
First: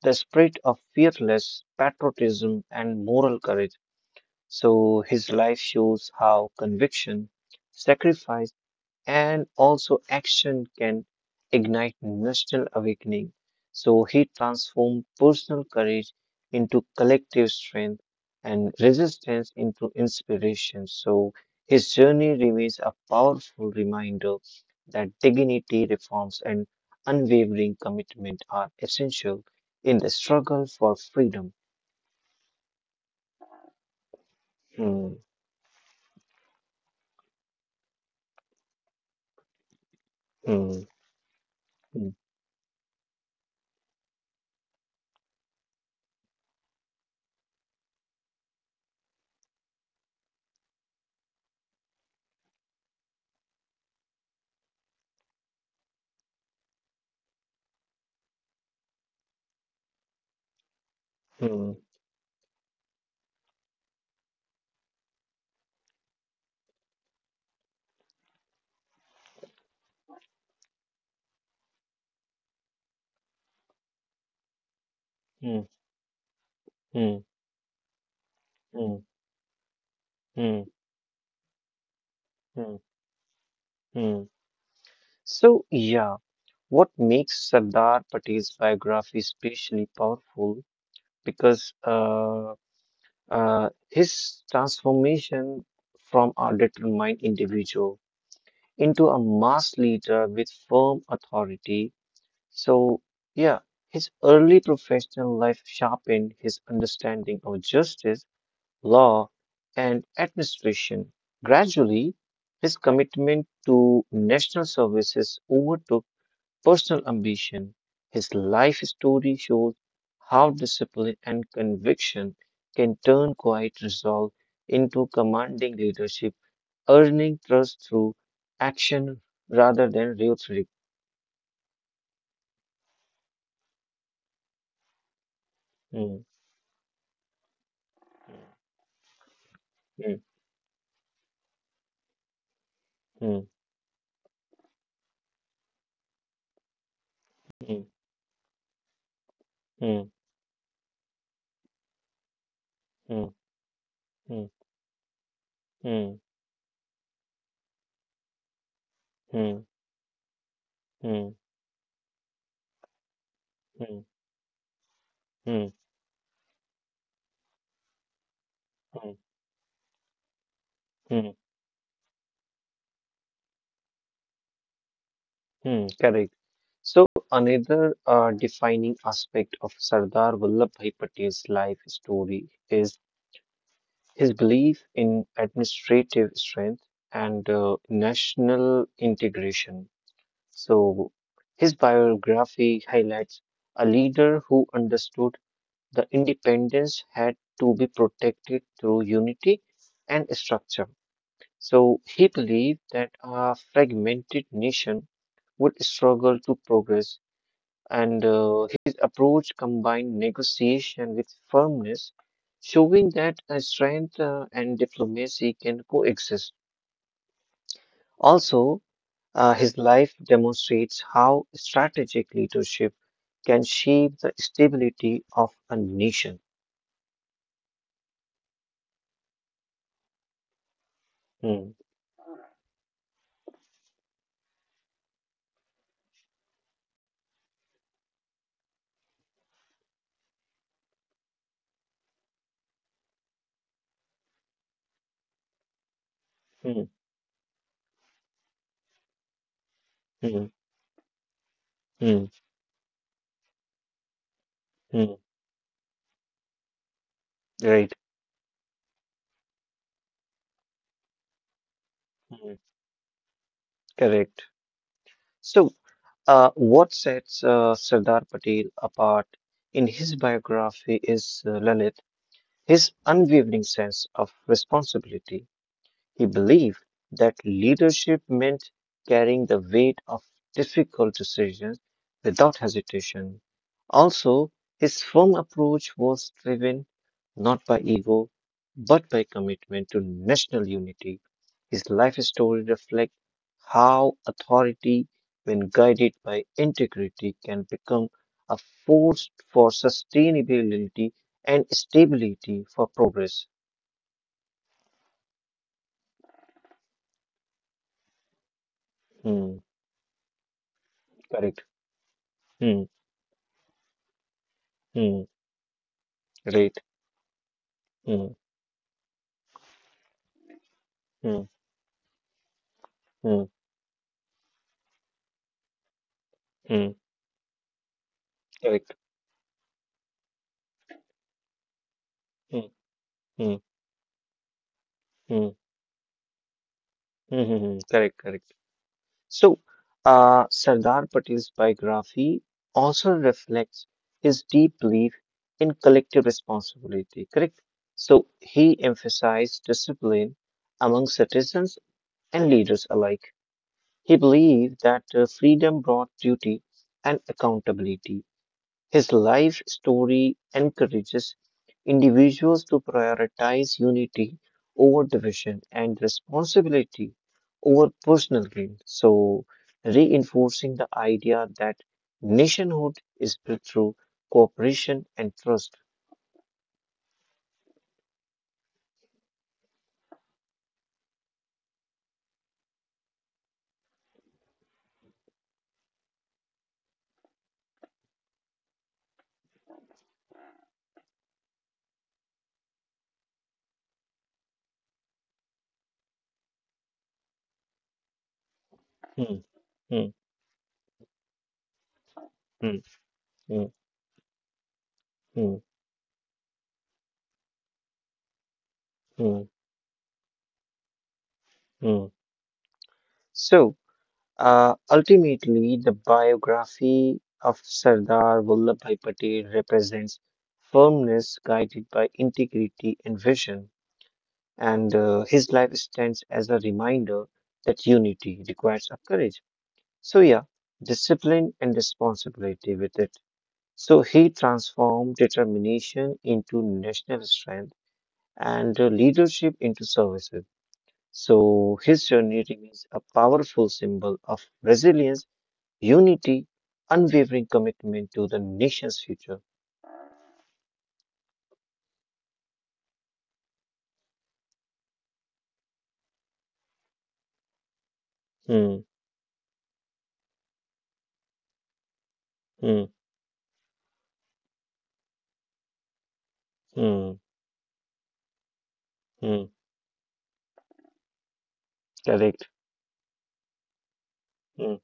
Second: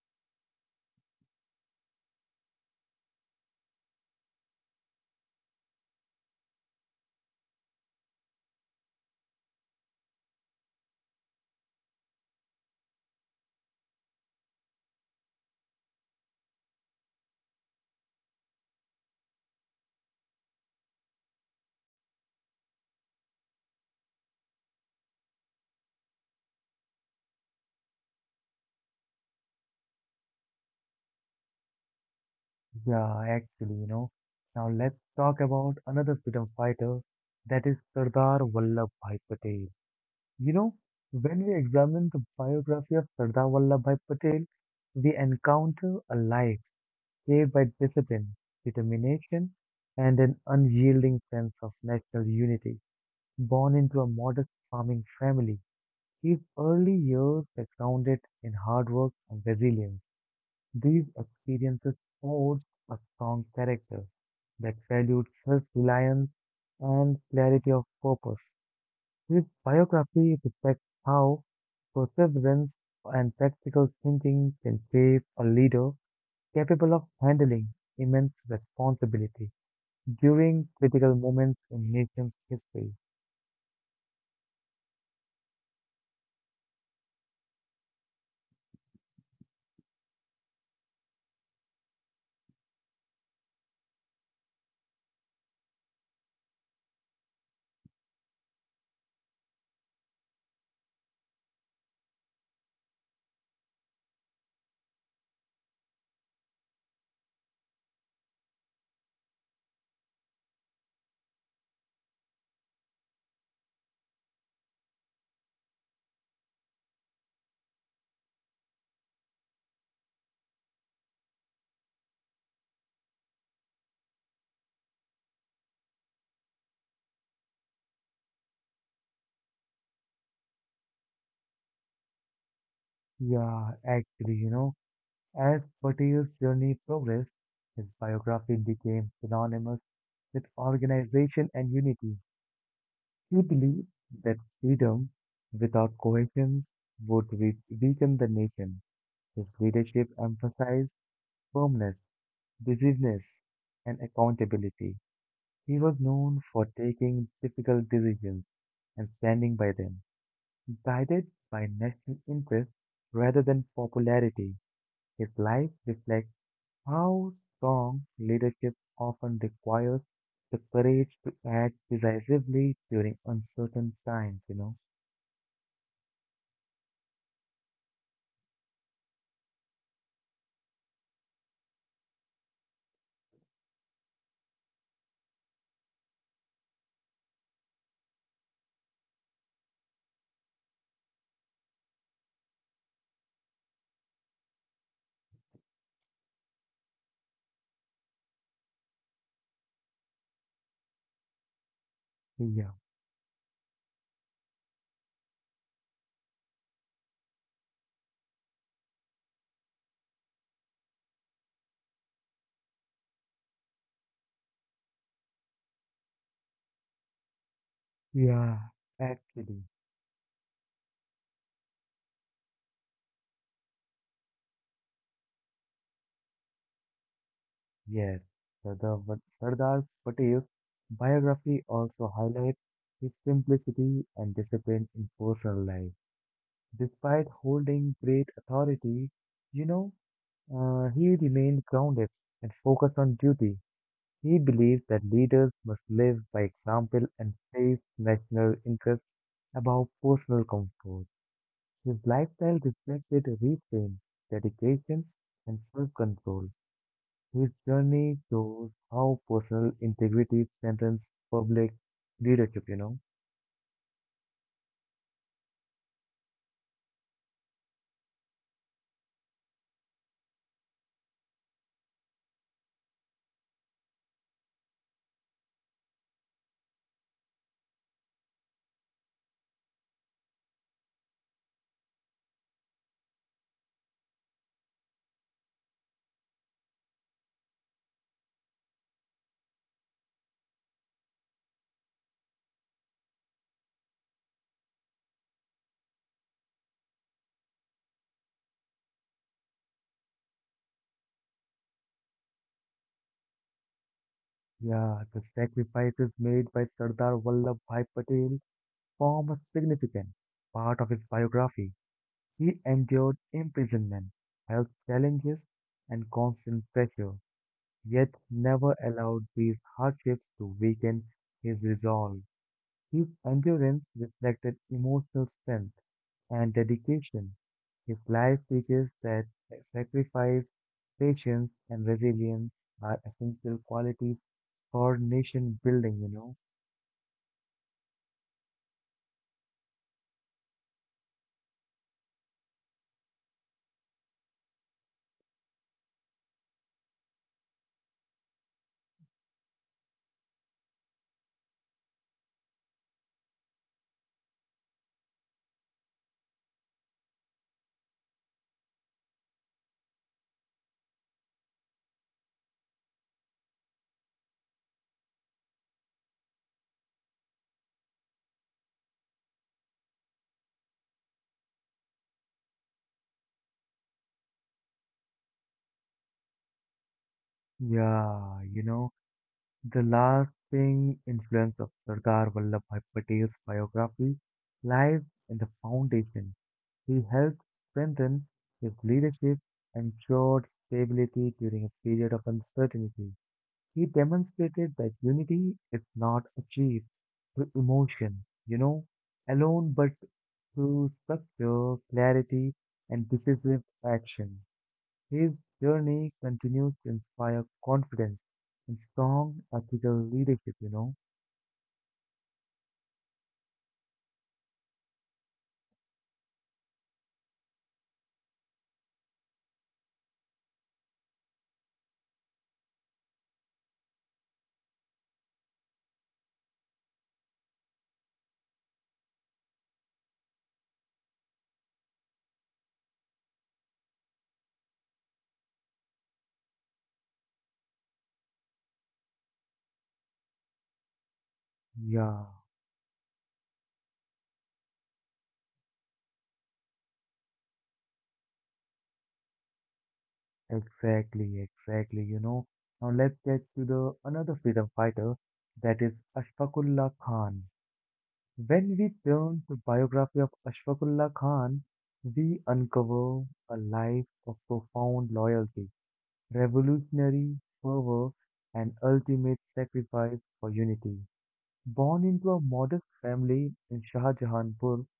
Speaker 2: the spirit of fearless patriotism and moral courage. So his life shows how conviction, sacrifice, and also action can ignite national awakening. So he transformed personal courage into collective strength and resistance into inspiration. So his journey remains a powerful reminder that dignity, reforms, and unwavering commitment are essential in the struggle for freedom.
Speaker 1: Yeah, actually, you know. Now let's
Speaker 2: Hmm,
Speaker 1: talk about another freedom fighter, that is Sardar Vallabhbhai Patel. You know,
Speaker 2: hmm,
Speaker 1: when we examine
Speaker 2: hmm,
Speaker 1: the biography of Sardar Vallabhbhai Patel, we encounter a life shaped by discipline, determination, and an unyielding sense of national unity. Born into a modest farming family, his early years were grounded in hard work and resilience. These
Speaker 2: hmm,
Speaker 1: experiences forged a strong character that valued self-reliance and clarity of purpose. His biography reflects how perseverance and practical thinking can shape a leader capable of
Speaker 2: hmm,
Speaker 1: handling immense
Speaker 2: hmm,
Speaker 1: responsibility during
Speaker 2: hmm,
Speaker 1: critical moments in nation's
Speaker 2: hmm,
Speaker 1: history.
Speaker 2: hmm. So, yeah. What makes Sardar Patel's biography especially powerful because his transformation from a determined individual into a mass leader with firm authority. So, yeah, his early professional life sharpened his understanding of justice, law, and administration. Gradually, his commitment to national services overtook personal ambition. His life story shows how discipline and conviction can turn quiet resolve into commanding leadership, earning trust through action rather than rhetoric.
Speaker 1: Yeah, actually, you know, as Patel's
Speaker 2: Hmm,
Speaker 1: journey progressed, his biography became synonymous
Speaker 2: hmm,
Speaker 1: with organization and unity. He
Speaker 2: hmm,
Speaker 1: believed that freedom without coercion would
Speaker 2: hmm,
Speaker 1: weaken the nation. His leadership
Speaker 2: hmm,
Speaker 1: emphasized firmness, decisiveness,
Speaker 2: hmm,
Speaker 1: and
Speaker 2: hmm,
Speaker 1: accountability. He was
Speaker 2: hmm,
Speaker 1: known for taking difficult decisions and standing by
Speaker 2: hmm,
Speaker 1: them, guided
Speaker 2: hmm,
Speaker 1: by national interest rather than
Speaker 2: hmm,
Speaker 1: popularity. His life
Speaker 2: hmm,
Speaker 1: reflects how strong leadership
Speaker 2: hmm,
Speaker 1: often requires the courage to
Speaker 2: hmm,
Speaker 1: act decisively during uncertain times.
Speaker 2: hmm. Correct. So, another defining aspect of Sardar Vallabhbhai Patel's life story is his belief in administrative strength and national integration. So, his biography highlights a leader who understood the independence had to be protected through unity and structure. So, he
Speaker 1: Yeah.
Speaker 2: believed that a fragmented nation would struggle to progress and his approach combined negotiation with firmness, showing that strength and diplomacy can coexist.
Speaker 1: Yeah,
Speaker 2: Also,
Speaker 1: actually,
Speaker 2: his life demonstrates how strategic leadership can shape the stability of a nation.
Speaker 1: yes. Sardar Patel's biography
Speaker 2: Hmm,
Speaker 1: also highlights his simplicity and discipline in personal life. Despite holding great authority, you know, he remained grounded and focused on duty. He believes that leaders must live by
Speaker 2: hmm,
Speaker 1: example and place national interests above personal
Speaker 2: hmm,
Speaker 1: comfort. His
Speaker 2: hmm,
Speaker 1: lifestyle reflected restraint, dedication,
Speaker 2: hmm.
Speaker 1: and self-control. His
Speaker 2: Right,
Speaker 1: journey shows how personal integrity strengthens public leadership,
Speaker 2: hmm,
Speaker 1: you know.
Speaker 2: correct. So, what sets Sardar Patel apart in his biography is Lalit. His unwavering sense of responsibility he believed that leadership meant carrying the weight of difficult decisions without hesitation. Also, his firm approach was driven not by ego but by commitment to national unity. His life story reflects how authority, when guided by integrity, can become a force for sustainability and stability for progress.
Speaker 1: Yeah, the sacrifices made by Sardar Vallabhbhai Patel form a
Speaker 2: Hmm,
Speaker 1: significant part of his biography.
Speaker 2: correct.
Speaker 1: He
Speaker 2: Hmm,
Speaker 1: endured imprisonment, health challenges,
Speaker 2: hmm.
Speaker 1: and constant
Speaker 2: Right.
Speaker 1: pressure, yet
Speaker 2: Mm,
Speaker 1: never allowed these hardships to weaken his
Speaker 2: mm,
Speaker 1: resolve. His
Speaker 2: mm,
Speaker 1: endurance reflected emotional strength and
Speaker 2: mm.
Speaker 1: dedication. His life teaches
Speaker 2: Correct.
Speaker 1: that sacrifice, patience, and resilience
Speaker 2: Mm,
Speaker 1: are essential
Speaker 2: mm,
Speaker 1: qualities for nation
Speaker 2: mm,
Speaker 1: building.
Speaker 2: mm, mm, mm. Correct, correct. So, Sardar Patel's biography also reflects his deep belief in collective responsibility, correct? So, he emphasized discipline among citizens and leaders alike. He believed that freedom brought duty and accountability. His life story encourages individuals to prioritize unity over division and responsibility over personal gain. So, reinforcing the idea that nationhood is built through cooperation and trust.
Speaker 1: Yeah, you know, the lasting influence of Sardar Vallabhbhai Patel's biography lies in the foundation. He helped strengthen his leadership and ensured stability during a period of uncertainty. He demonstrated that unity is not achieved through emotion,
Speaker 2: Hmm,
Speaker 1: alone, but
Speaker 2: hmm,
Speaker 1: through structure, clarity,
Speaker 2: hmm,
Speaker 1: and decisive
Speaker 2: hmm,
Speaker 1: action. His
Speaker 2: hmm,
Speaker 1: journey continues to inspire confidence and strong
Speaker 2: hmm,
Speaker 1: ethical leadership.
Speaker 2: hmm. So, Ultimately, the biography of Sardar Vallabhbhai Patel represents firmness guided by integrity and vision, and his life stands as a reminder that unity requires a courage. So, yeah, discipline and responsibility with it. So, he transformed determination into national strength and leadership into services. So, his
Speaker 1: Yeah,
Speaker 2: journey remains a powerful symbol of resilience, unity, unwavering commitment to the nation's future.
Speaker 1: exactly, exactly, Now let's get to the another freedom fighter, that is Ashfaqullah Khan. When we
Speaker 2: Hmm,
Speaker 1: turn to biography of Ashfaqullah Khan, we
Speaker 2: hmm,
Speaker 1: uncover a life of profound loyalty,
Speaker 2: hmm,
Speaker 1: revolutionary fervor, and ultimate
Speaker 2: hmm.
Speaker 1: sacrifice for unity. Born into a
Speaker 2: Correct.
Speaker 1: modest family in Shah Jahanpur,
Speaker 2: Hmm,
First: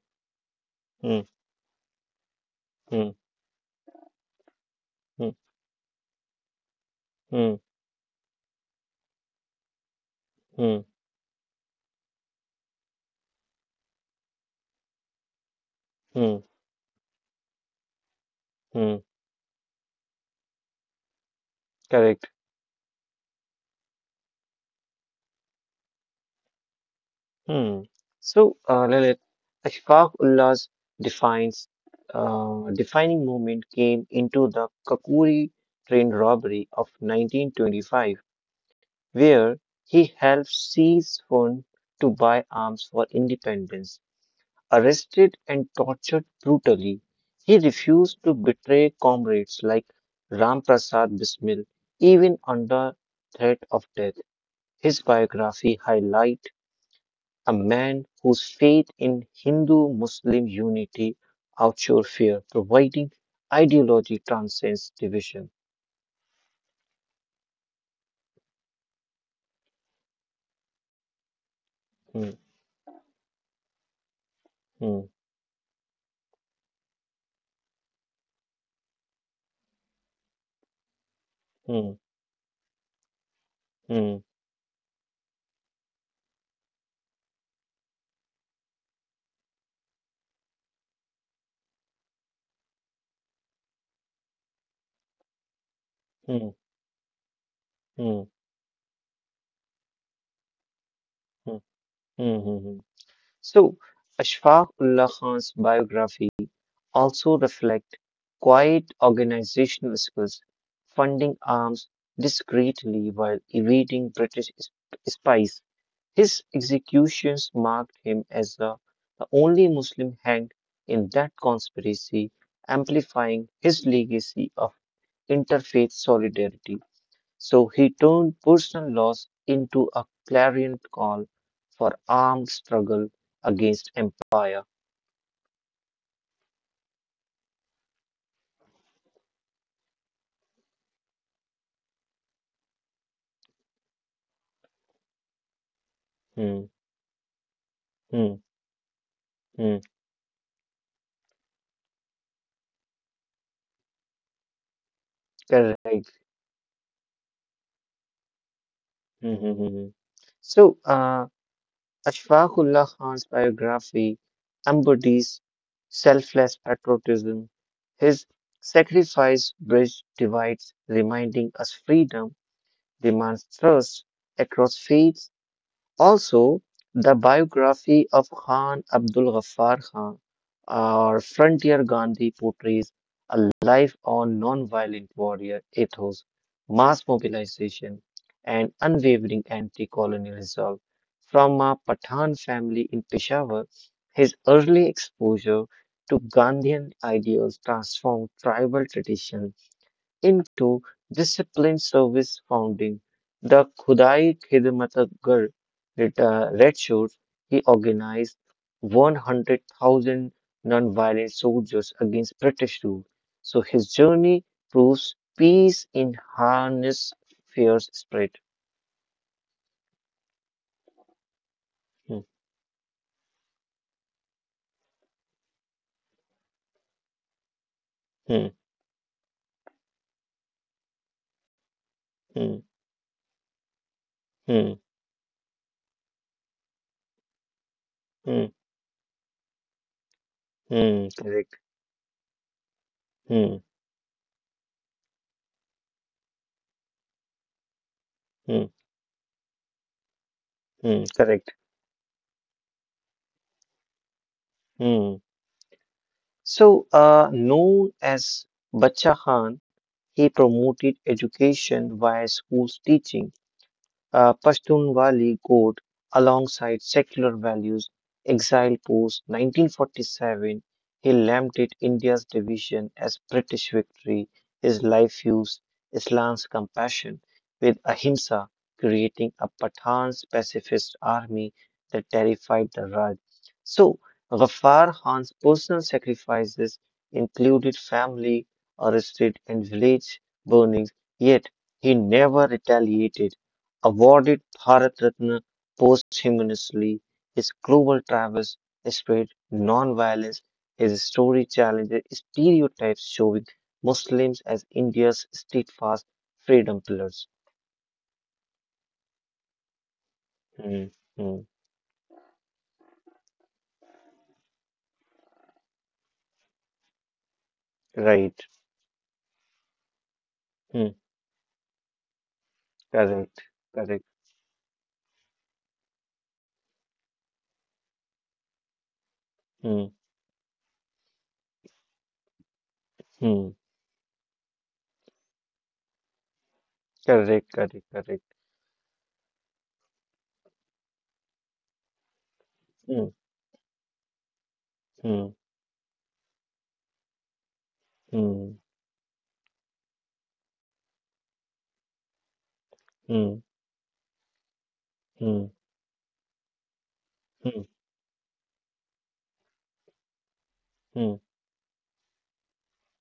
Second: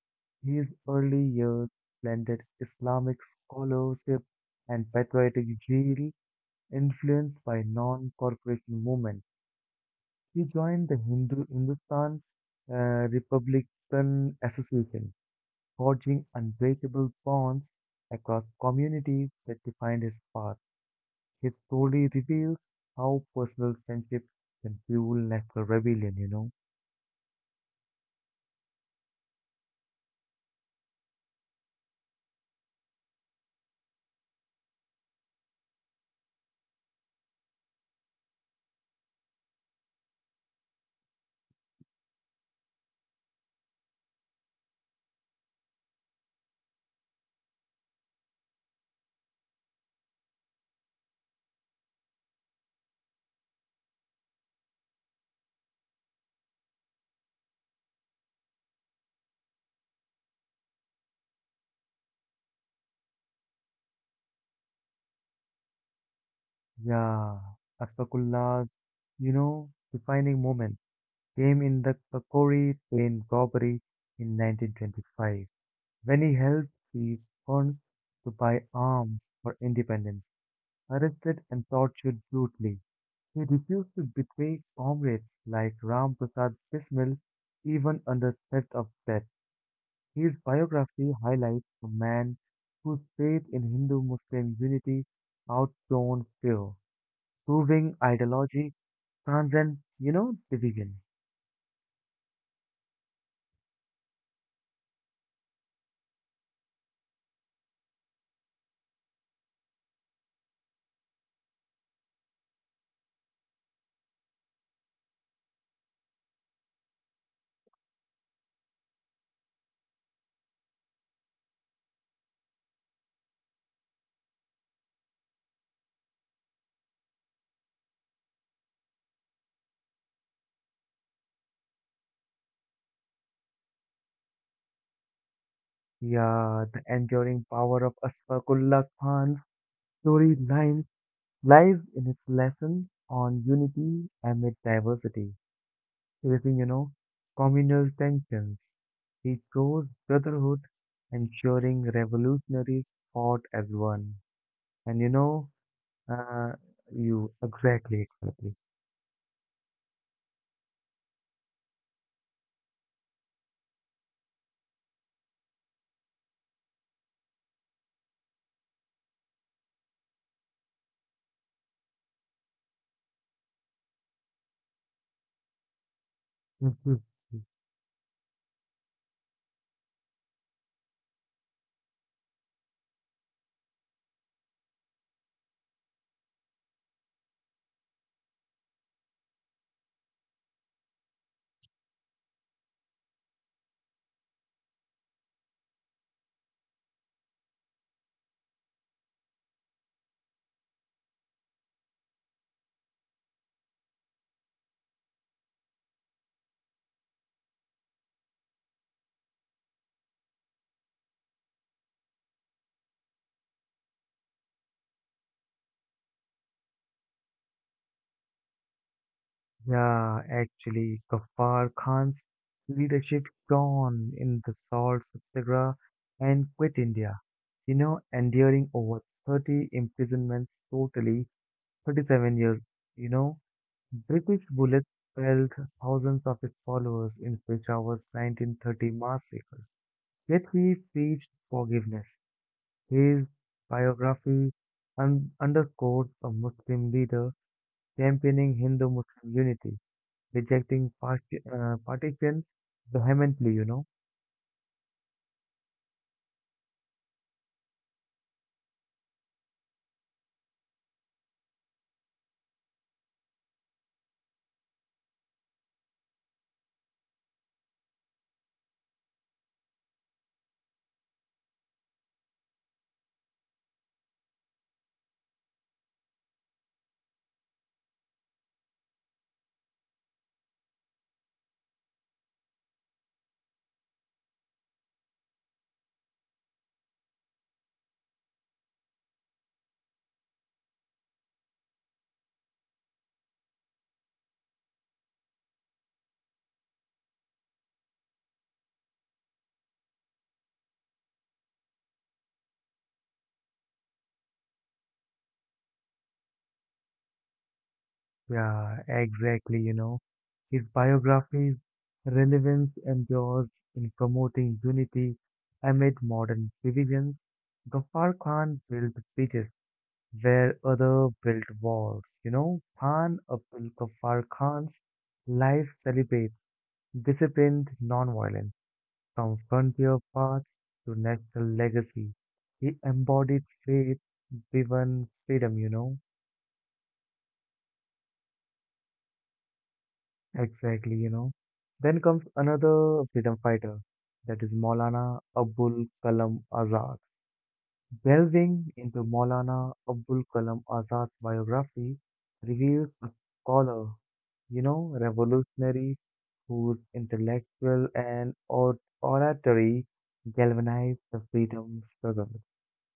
Speaker 1: his early
Speaker 2: hmm,
Speaker 1: years blended
Speaker 2: hmm,
Speaker 1: Islamic scholarship and
Speaker 2: hmm,
Speaker 1: patriotic zeal influenced
Speaker 2: hmm,
Speaker 1: by non-corporation movement. He
Speaker 2: hmm,
Speaker 1: joined the Hindu Hindustan uh, Republican Association, forging
Speaker 2: hmm,
Speaker 1: unbreakable bonds across
Speaker 2: hmm.
Speaker 1: communities that defined his path. His story
Speaker 2: Correct.
Speaker 1: reveals how personal friendship can fuel national rebellion.
Speaker 2: Hmm. So, Lalit, Ashfaq Ullah's defines defining moment came into the Kakuri train robbery of 1925, where he helped seize funds to buy arms for independence. Arrested and tortured brutally. He refused to betray comrades like Ramprasad Bismil, even under threat of death. His biography highlights a man whose faith in Hindu-Muslim unity outshone fear, providing ideology transcends division.
Speaker 1: Yeah, Asfakullah's, defining moment came in the
Speaker 2: Hmm,
Speaker 1: Kakori train robbery in
Speaker 2: hmm,
Speaker 1: 1925, when he helped seize funds to buy arms for independence, arrested and
Speaker 2: hmm,
Speaker 1: tortured brutally. He refused to
Speaker 2: hmm,
Speaker 1: betray comrades like Ram Prasad Bismil, even under threat of death. His biography highlights a man whose faith in Hindu-Muslim unity outshone
Speaker 2: hmm,
Speaker 1: fear, proving
Speaker 2: hmm,
Speaker 1: ideology transcends, division.
Speaker 2: hmm, hmm, hmm, hmm. So, Ashfaq Ullah Khan's biography also reflect quiet organizational skills, funding arms discreetly while evading British spies. His executions marked him as the only Muslim hanged in that conspiracy, amplifying his legacy of interfaith solidarity. So he turned personal loss into a clarion call for armed struggle against empire.
Speaker 1: Yeah, the enduring power of Asfaqullah Khan's story line lies in its lesson on unity amid diversity, facing,
Speaker 2: Hmm,
Speaker 1: communal
Speaker 2: hmm,
Speaker 1: tensions. He
Speaker 2: hmm.
Speaker 1: chose brotherhood, ensuring revolutionaries fought as one. And
Speaker 2: Correct.
Speaker 1: uh, you exactly, exactly. [laughs]
Speaker 2: Mhm. So, Ashfaqullah Khan's biography embodies selfless patriotism. His sacrifice bridge divides, reminding us freedom demands trust across faiths also,
Speaker 1: Mhm.
Speaker 2: the biography of Khan Abdul Ghaffar Khan or Frontier Gandhi portrays a life on nonviolent warrior ethos, mass mobilization, and unwavering anti colonial resolve. From a Pathan family in Peshawar, his early exposure to Gandhian ideals transformed tribal traditions into disciplined service founding the Khudai Khidmatagar Red Shirts. He organized 100,000 non-violent soldiers against British rule. So his journey proves peace in harness fierce spirit.
Speaker 1: Yeah, actually, Ghaffar Khan's
Speaker 2: Hmm,
Speaker 1: leadership shone in the Salt Satyagraha and quit India,
Speaker 2: hmm,
Speaker 1: enduring over 30 imprisonments totally, 37
Speaker 2: hmm,
Speaker 1: years, you know. British
Speaker 2: hmm,
Speaker 1: bullets felled thousands of his followers in Peshawar's
Speaker 2: hmm,
Speaker 1: 1930 massacre. Yet he
Speaker 2: hmm,
Speaker 1: preached
Speaker 2: correct.
Speaker 1: forgiveness. His
Speaker 2: Hmm,
Speaker 1: biography underscores a Muslim leader championing
Speaker 2: hmm,
Speaker 1: Hindu-Muslim unity, rejecting
Speaker 2: hmm, correct.
Speaker 1: partition vehemently. You know,
Speaker 2: Hmm. So known as Bacha Khan. He promoted education via schools teaching Pashtunwali Code alongside secular values, exile post 1947, he lamented India's division as British victory. His life fused Islam's compassion with ahimsa, creating a Pathan's pacifist army that terrified the Raj. So, Ghaffar Khan's personal sacrifices included family arrested and village burnings, yet he never retaliated awarded Bharat Ratna posthumously. His global travels spread non-violence. His story challenges stereotypes, showing Muslims as India's steadfast freedom pillars.
Speaker 1: yeah, exactly. His
Speaker 2: Hmm, hmm,
Speaker 1: biography's relevance endures in promoting unity amid modern divisions. Ghaffar
Speaker 2: right.
Speaker 1: Khan built bridges where
Speaker 2: Hmm,
Speaker 1: other built walls. Khan
Speaker 2: correct.
Speaker 1: Abdul
Speaker 2: Correct.
Speaker 1: Ghaffar Khan's life celebrates disciplined nonviolence from
Speaker 2: Hmm,
Speaker 1: frontier paths to national legacy. He
Speaker 2: hmm,
Speaker 1: embodied faith driven freedom.
Speaker 2: correct. Correct. Correct.
Speaker 1: Exactly, Then comes
Speaker 2: Hmm,
Speaker 1: another freedom fighter, that is Maulana
Speaker 2: hmm,
Speaker 1: Abul Kalam Azad.
Speaker 2: hmm,
Speaker 1: Delving into Maulana Abul Kalam Azad's biography reveals a scholar,
Speaker 2: hmm,
Speaker 1: revolutionaries whose
Speaker 2: hmm,
Speaker 1: intellectual and oratory galvanized
Speaker 2: hmm,
Speaker 1: the freedom struggle.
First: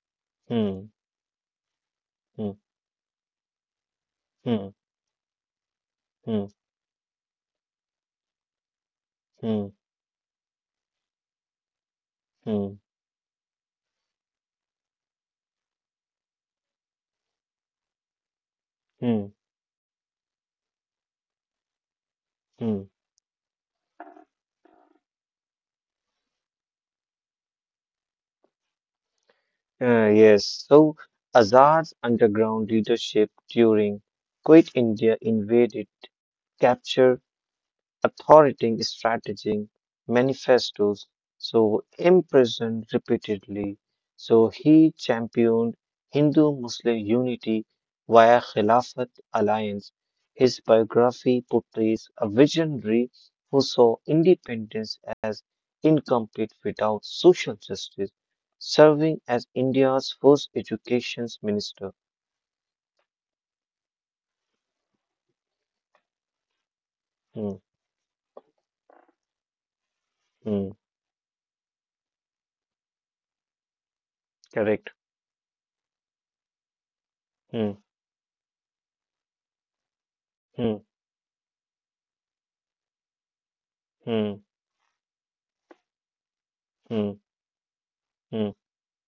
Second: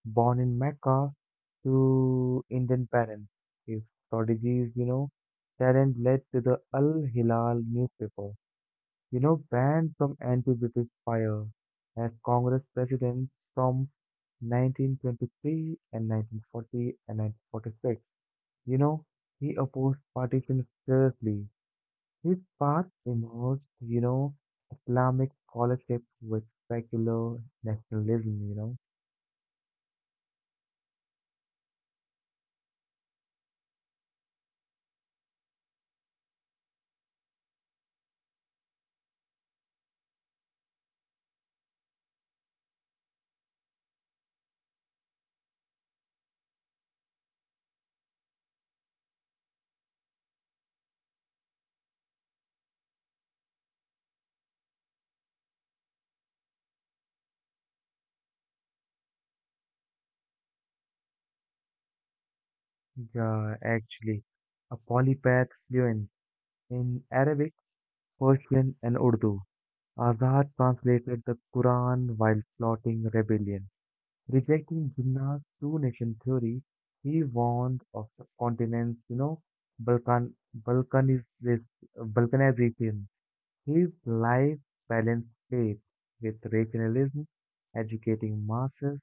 Speaker 1: Born in
Speaker 2: hmm,
Speaker 1: Mecca to
Speaker 2: hmm,
Speaker 1: Indian parents, his
Speaker 2: hmm,
Speaker 1: strategies, talent led to
Speaker 2: hmm,
Speaker 1: the Al Hilal newspaper,
Speaker 2: hmm, hmm,
Speaker 1: banned from anti British fire as
Speaker 2: hmm,
Speaker 1: Congress
Speaker 2: hmm, hmm,
Speaker 1: president from 1923 and 1940 and 1946. You know,
Speaker 2: hmm,
Speaker 1: he opposed partition fiercely his path
Speaker 2: hmm.
Speaker 1: emerged, Islamic scholarship with secular nationalism.
Speaker 2: Yes, so Azad's underground leadership during Quit India invaded, captured authoritative strategic manifestos, so imprisoned repeatedly. So he championed Hindu-Muslim unity via Khilafat alliance. His biography portrays a visionary who saw independence as incomplete without social justice, serving as India's first education minister.
Speaker 1: Yeah, actually, a polypath fluent in
Speaker 2: Hmm,
Speaker 1: Arabic, Persian, and Urdu. Azad
Speaker 2: hmm,
Speaker 1: translated the Quran while plotting rebellion.
Speaker 2: correct.
Speaker 1: Rejecting Jinnah's two nation theory, he
Speaker 2: Hmm,
Speaker 1: warned of the continent's, Balkan,
Speaker 2: hmm,
Speaker 1: Balkaniz, Balkanization. His
Speaker 2: hmm,
Speaker 1: life balanced faith with
Speaker 2: hmm,
Speaker 1: regionalism,
Speaker 2: hmm,
Speaker 1: educating masses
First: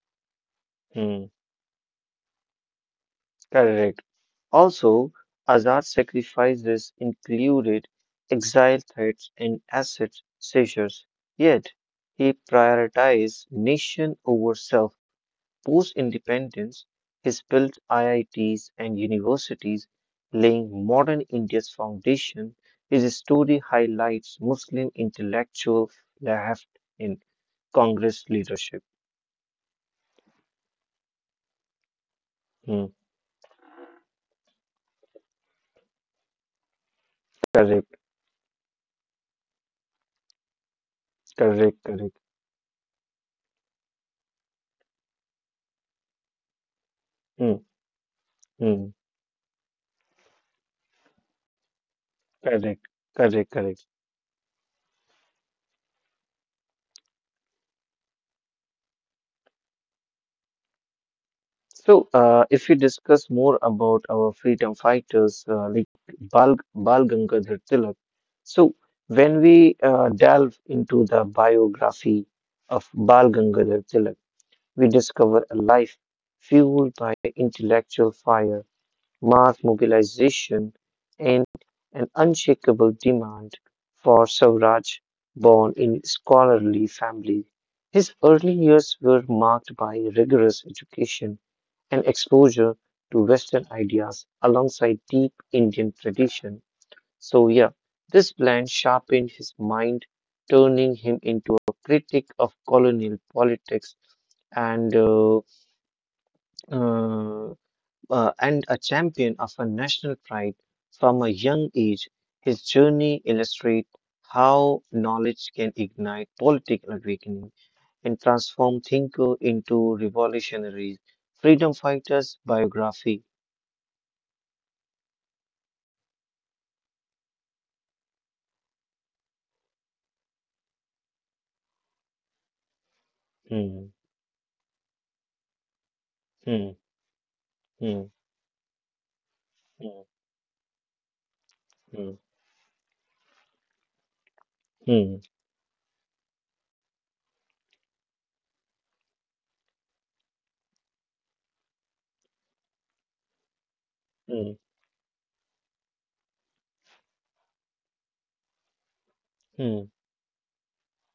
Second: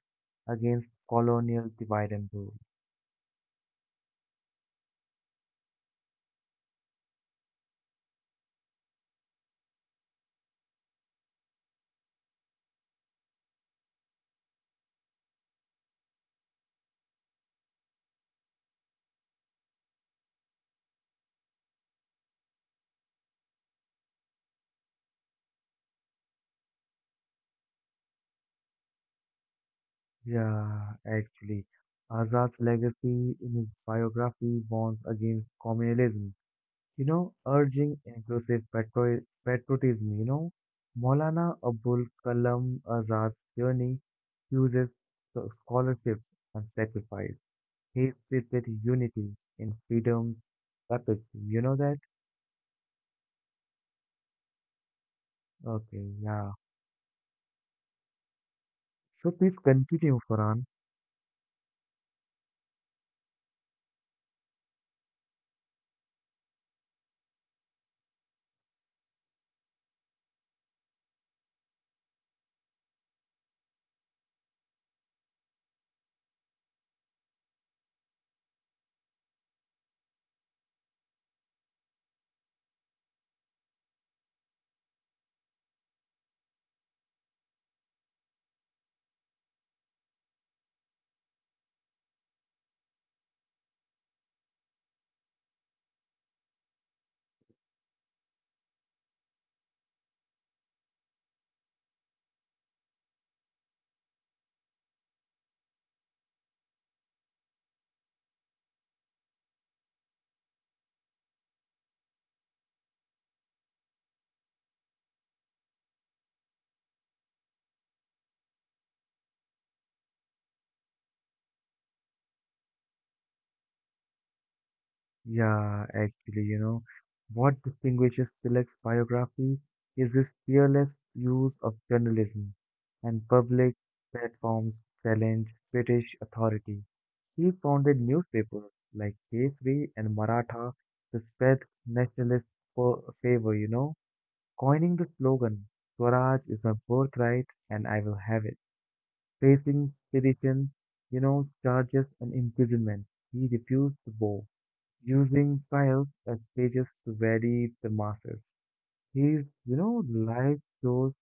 Speaker 1: against
Speaker 2: hmm.
Speaker 1: colonial divide and rule.
Speaker 2: Correct. Also, Azad sacrifices included exile threats and asset seizures, yet he prioritized nation over self. Post independence, he built IITs and universities, laying modern India's foundation. His story highlights Muslim intellectual left in Congress leadership.
Speaker 1: Yeah, actually, Azad's
Speaker 2: Hmm.
Speaker 1: legacy in his biography warns against communalism,
Speaker 2: Correct,
Speaker 1: urging inclusive patriotism, Maulana
Speaker 2: correct,
Speaker 1: Abul
Speaker 2: correct.
Speaker 1: Kalam Azad's journey uses scholarship and sacrifice.
Speaker 2: Hmm.
Speaker 1: He stated
Speaker 2: Hmm.
Speaker 1: unity in freedom's epic. You know that?
Speaker 2: Correct, correct, correct.
Speaker 1: Okay, yeah. So please continue, Farhan.
Speaker 2: So, if we discuss more about our freedom fighters like Bal Gangadhar Tilak, so when we delve into the biography of Bal Gangadhar Tilak, we discover a life fueled by intellectual fire, mass mobilization, and an unshakable demand for Swaraj. Born in scholarly family, his early years were marked by rigorous education and exposure to Western ideas alongside deep Indian tradition. So, yeah, this blend sharpened his mind, turning him into a critic of colonial politics and uh, uh, and a champion of a national pride from a young age. His journey illustrates how knowledge can ignite political awakening and transform thinker into revolutionaries. Freedom Fighters biography.
Speaker 1: Yeah, actually, what distinguishes Tilak's biography is his fearless use of journalism and public
Speaker 2: Hmm.
Speaker 1: platforms challenge British
Speaker 2: Hmm.
Speaker 1: authority. He founded
Speaker 2: Hmm.
Speaker 1: newspapers like Kesari
Speaker 2: Hmm.
Speaker 1: and Maratha to spread
Speaker 2: Hmm.
Speaker 1: nationalist favor, coining the
Speaker 2: Hmm.
Speaker 1: slogan, Swaraj is my birthright and I will have it. Facing sedition, charges and imprisonment, he refused the bow,
Speaker 2: Hmm.
Speaker 1: using trials as stages to vary the masters. His, you
Speaker 2: Hmm.
Speaker 1: know, life shows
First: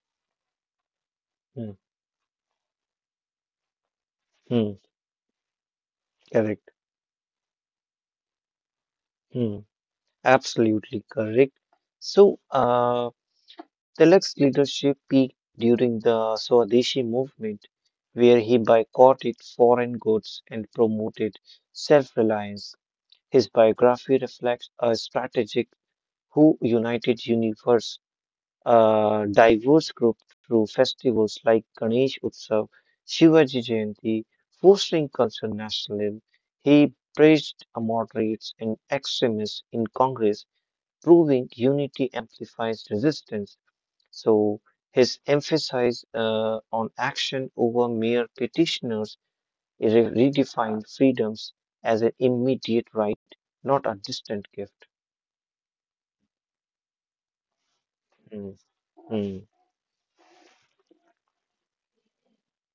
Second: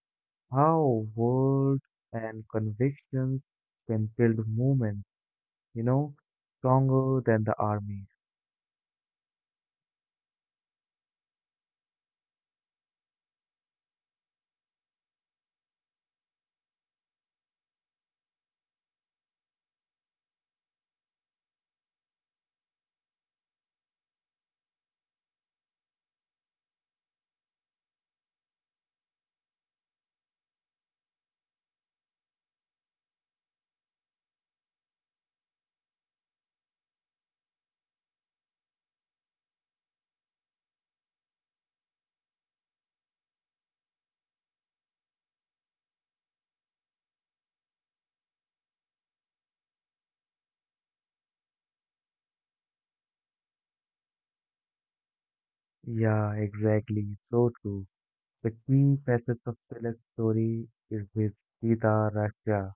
Speaker 1: how
Speaker 2: Mm,
Speaker 1: words and convictions can build
Speaker 2: mm.
Speaker 1: movements, you know,
Speaker 2: Correct.
Speaker 1: stronger than the armies.
Speaker 2: Hmm. Absolutely correct. So, Tilak's leadership peaked during the Swadeshi movement, where he boycotted foreign goods and promoted self-reliance. His biography reflects a strategic who united universe a diverse group through festivals like Ganesh Utsav, Shivaji Jayanti, fostering cultural nationalism. He praised moderates and extremists in Congress, proving unity amplifies resistance. So his emphasis on action over mere petitioners redefined freedoms as an immediate right, not a distant gift.
Speaker 1: Yeah, exactly. So true. The
Speaker 2: Hmm,
Speaker 1: key facets
Speaker 2: hmm,
Speaker 1: of Tilak's story is his Sita Raksha.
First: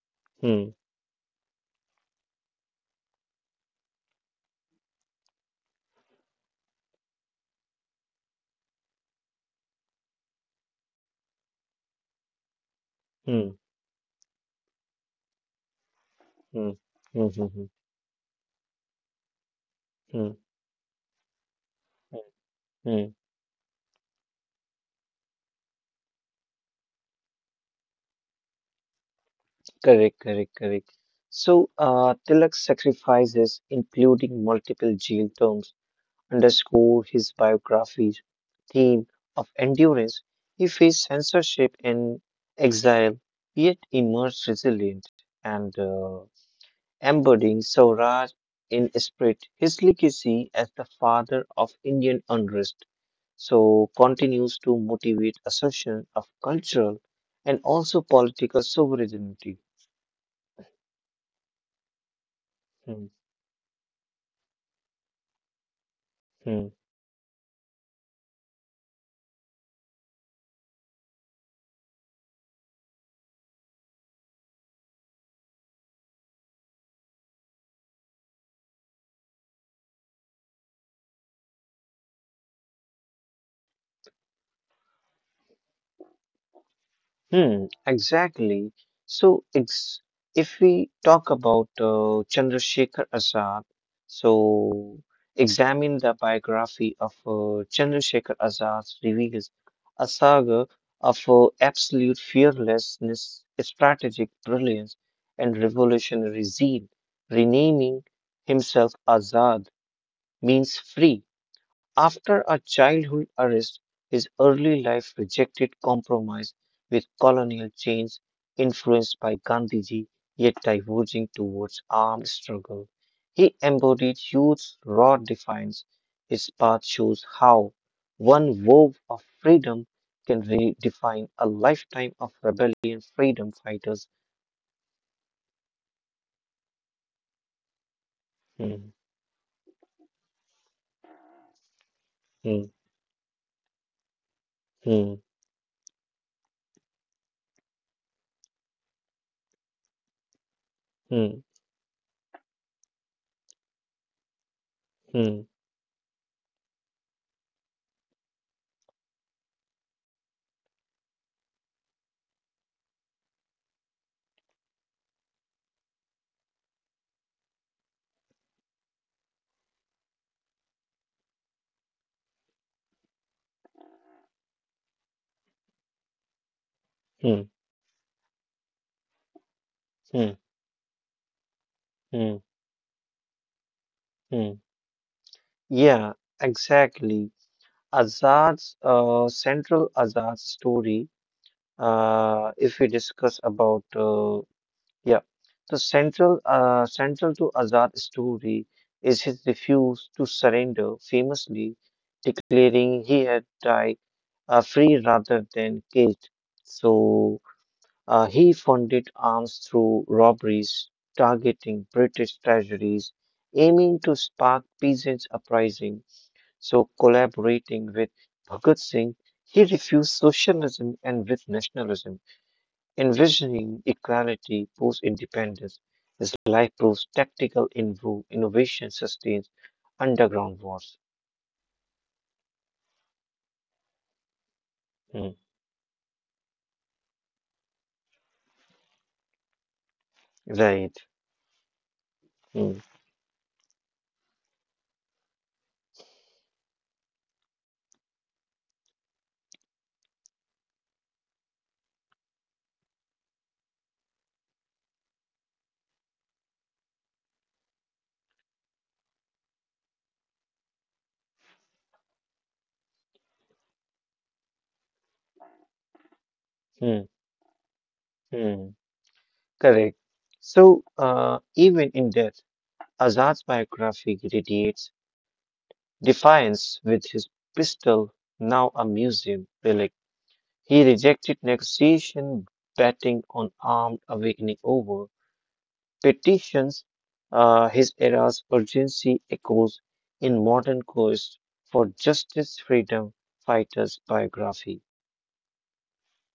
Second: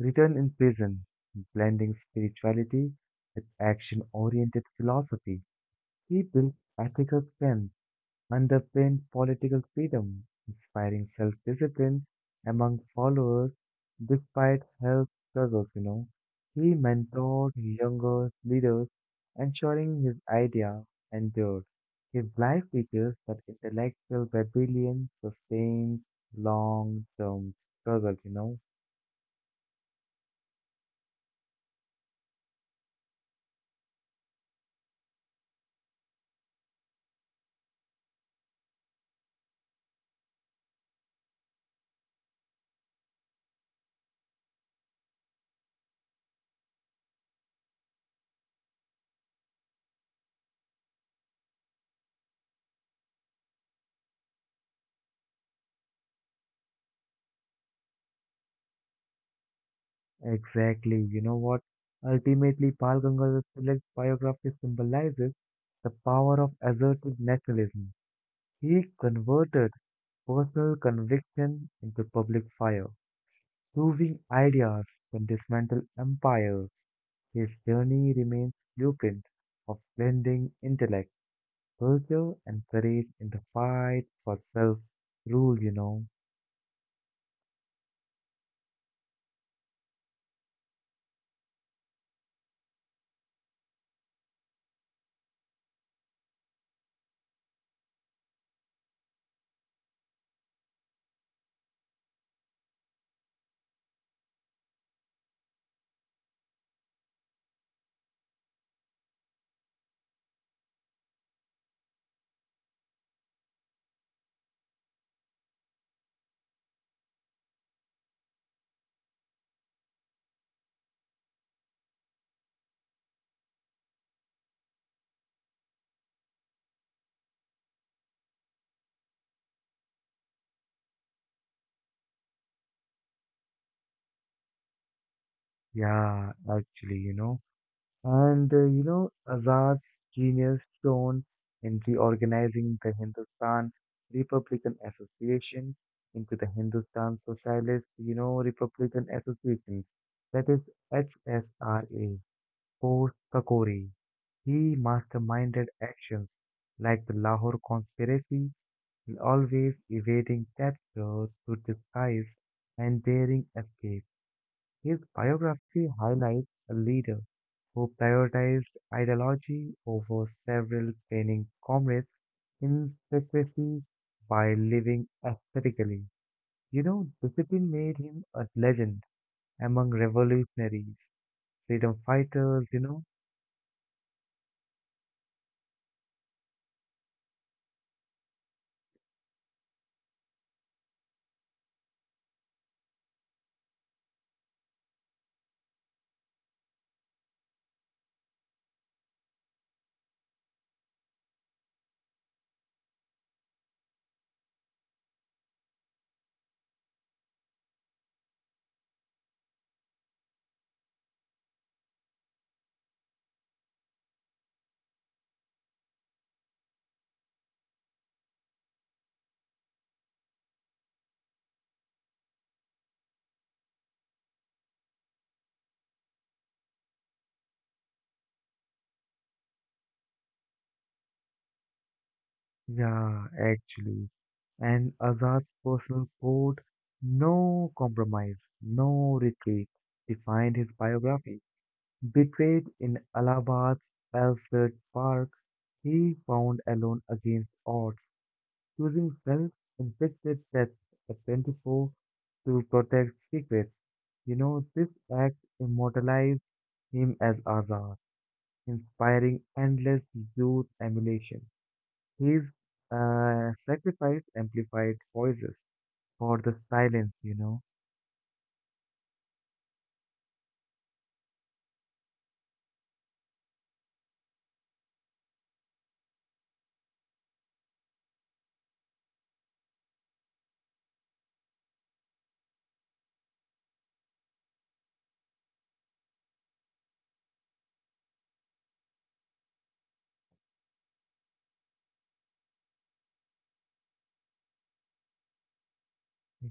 Speaker 1: Written in
Speaker 2: hmm,
Speaker 1: prison, blending spirituality with action oriented philosophy, he built ethical strength, underpinned political freedom, inspiring self discipline among
Speaker 2: hmm,
Speaker 1: followers despite health struggles.
Speaker 2: hmm,
Speaker 1: He
Speaker 2: hmm, hmm,
Speaker 1: mentored
Speaker 2: hmm,
Speaker 1: younger leaders, ensuring his
Speaker 2: hmm.
Speaker 1: idea endured. His life
Speaker 2: Mm,
Speaker 1: teaches that intellectual rebellion sustains long term struggle.
Speaker 2: correct, correct, correct. So, Tilak's sacrifices, including multiple jail terms, underscore his biography's theme of endurance. He faced censorship and exile, yet emerged resilient and embodying Swaraj in spirit. His legacy as the father of Indian unrest so continues to motivate assertion of cultural and also political sovereignty.
Speaker 1: Exactly. You know what? Ultimately, Pal
Speaker 2: Hmm,
Speaker 1: Gangadhar Tilak's biography symbolizes the power of
Speaker 2: hmm,
Speaker 1: assertive nationalism. He converted personal conviction into public fire, proving ideas can dismantle empires. His journey remains blueprint of blending intellect, culture, and courage in the fight for self-rule. You know,
Speaker 2: hmm. Exactly. So, ex if we talk about Chandrasekhar Azad, so examine the biography of Chandrasekhar Azad reveals a saga of absolute fearlessness, strategic brilliance, and revolutionary zeal. Renaming himself Azad means free after a childhood arrest, his early life rejected compromise with colonial change influenced by Gandhiji yet diverging towards armed struggle. He embodied youth's raw defiance. His path shows how one wove of freedom can redefine a lifetime of rebellion freedom fighters.
Speaker 1: yeah, actually,
Speaker 2: Hmm,
Speaker 1: Azad's genius shone in
Speaker 2: hmm,
Speaker 1: reorganizing the Hindustan Republican
Speaker 2: hmm,
Speaker 1: Association into the Hindustan Socialist, Republican Association, that is
Speaker 2: hmm,
Speaker 1: HSRA, post Kakori. He
Speaker 2: hmm,
Speaker 1: masterminded actions like the Lahore conspiracy and always evading captures to disguise and daring escape. His biography highlights a leader who prioritized ideology over several training comrades in secrecy by living aesthetically. You know,
Speaker 2: hmm,
Speaker 1: discipline made him a legend among
Speaker 2: hmm,
Speaker 1: revolutionaries, freedom
Speaker 2: hmm,
Speaker 1: fighters,
Speaker 2: hmm. Yeah, exactly. Azad's story, if we discuss about yeah, so central central to Azad's story is his refuse to surrender, famously declaring he had died free rather than caged. So he funded arms through robberies, targeting British treasuries, aiming to spark peasants' uprising. So, collaborating with Bhagat Singh, he refused socialism and with nationalism, envisioning equality post independence. His life proves tactical innovation sustains underground wars.
Speaker 1: Yeah, actually. And
Speaker 2: Hmm,
Speaker 1: Azad's personal code, no compromise, no retreat, defined his
Speaker 2: right.
Speaker 1: biography. Betrayed
Speaker 2: Hmm,
Speaker 1: in Allahabad's Alfred Park, he found alone against odds, choosing self-inflicted death at 24 to protect secrets. This act immortalized him as Azad, inspiring endless youth emulation. His sacrifice amplified voices for the silence,
Speaker 2: hmm, hmm. Correct. So, even in death, Azad's biography radiates defiance with his pistol, now a museum relic. He rejected negotiation, betting on armed awakening over petitions. His era's urgency echoes in modern quest for justice, freedom fighters biography.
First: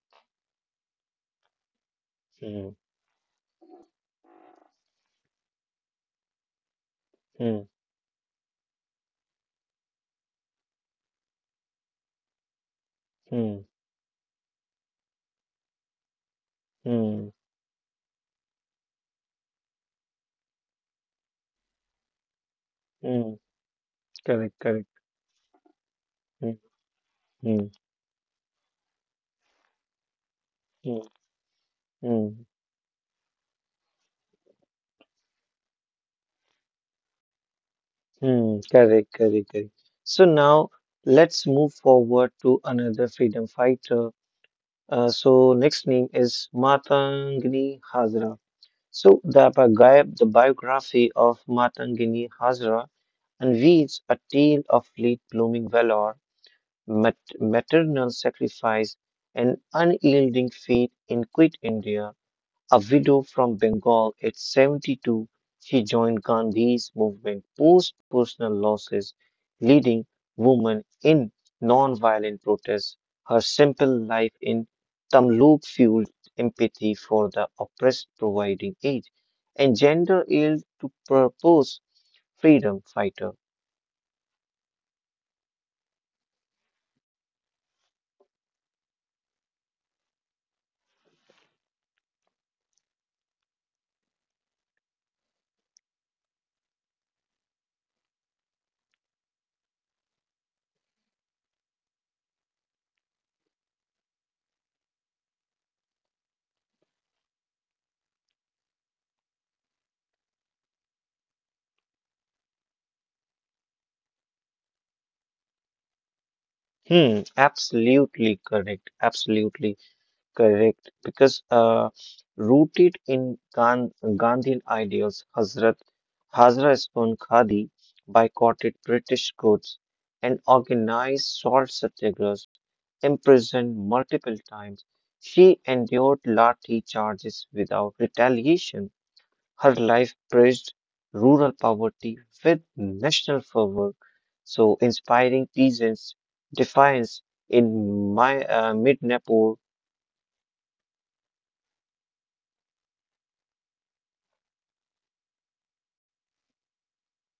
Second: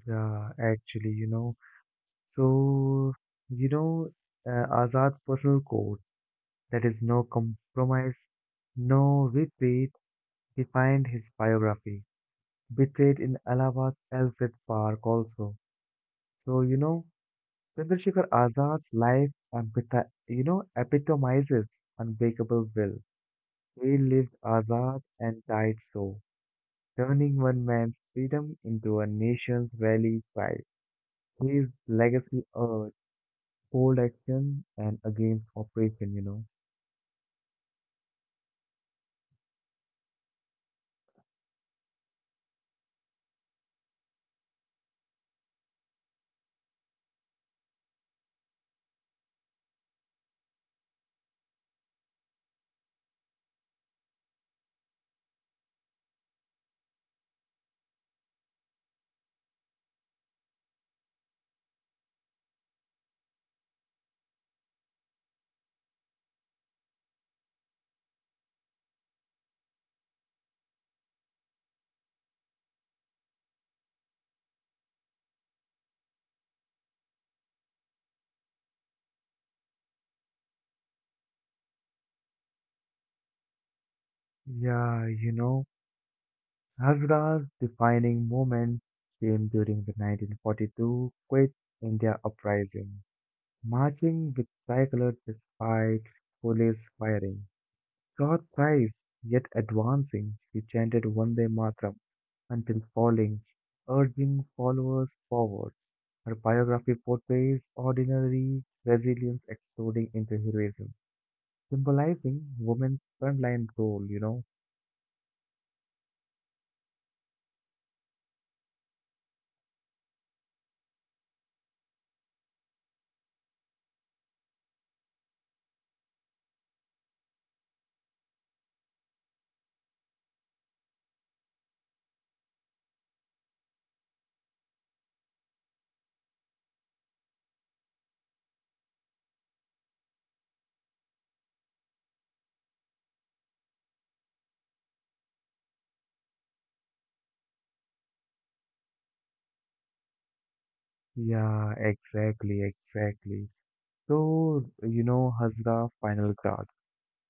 Speaker 1: Yeah, actually,
Speaker 2: Hmm,
Speaker 1: So, you know, Azad's personal code, that is no
Speaker 2: hmm,
Speaker 1: compromise, no retreat, defined his biography. Betrayed in
Speaker 2: hmm,
Speaker 1: Allahabad, Alfred Park also. So,
Speaker 2: hmm,
Speaker 1: Chandrasekhar Azad's life epitomizes unbreakable will.
Speaker 2: hmm.
Speaker 1: He lived
Speaker 2: Correct, correct.
Speaker 1: Azad and died so,
Speaker 2: Hmm,
Speaker 1: turning one
Speaker 2: hmm,
Speaker 1: man's freedom into a nation's rally cry.
Speaker 2: hmm,
Speaker 1: His
Speaker 2: hmm,
Speaker 1: legacy urged bold action and against oppression,
Speaker 2: hmm. Correct, correct, correct. So now let's move forward to another freedom fighter. So next name is Matangini Hazra. So the biography of Matangini Hazra unveils a tale of late-blooming valor, maternal sacrifice, and unyielding faith in quit India. A widow from Bengal at 72, she joined Gandhi's movement post personal losses, leading women in non-violent protest. Her simple life in Tamluk fueled empathy for the oppressed, providing aid and gender yield to purpose freedom fighter.
Speaker 1: Yeah, Havra's defining moment came during the 1942 Quit India Uprising, marching with tricolor despite police firing. God thrives, yet advancing, she chanted Vande Mataram until falling, urging followers forward. Her biography portrays ordinary resilience exploding into heroism, symbolizing women's frontline role,
Speaker 2: Hmm, absolutely correct. Absolutely. Correct, because rooted in Gandhian ideals, Hazrat Hazra Spoon Khadi boycotted British goods and organized salt satyagrahs, imprisoned multiple times. She endured lathi charges without retaliation. Her life praised rural poverty with national fervor, so inspiring peasants' defiance in mid-Nepal.
Speaker 1: Yeah, exactly, exactly. So, Hazra final guard,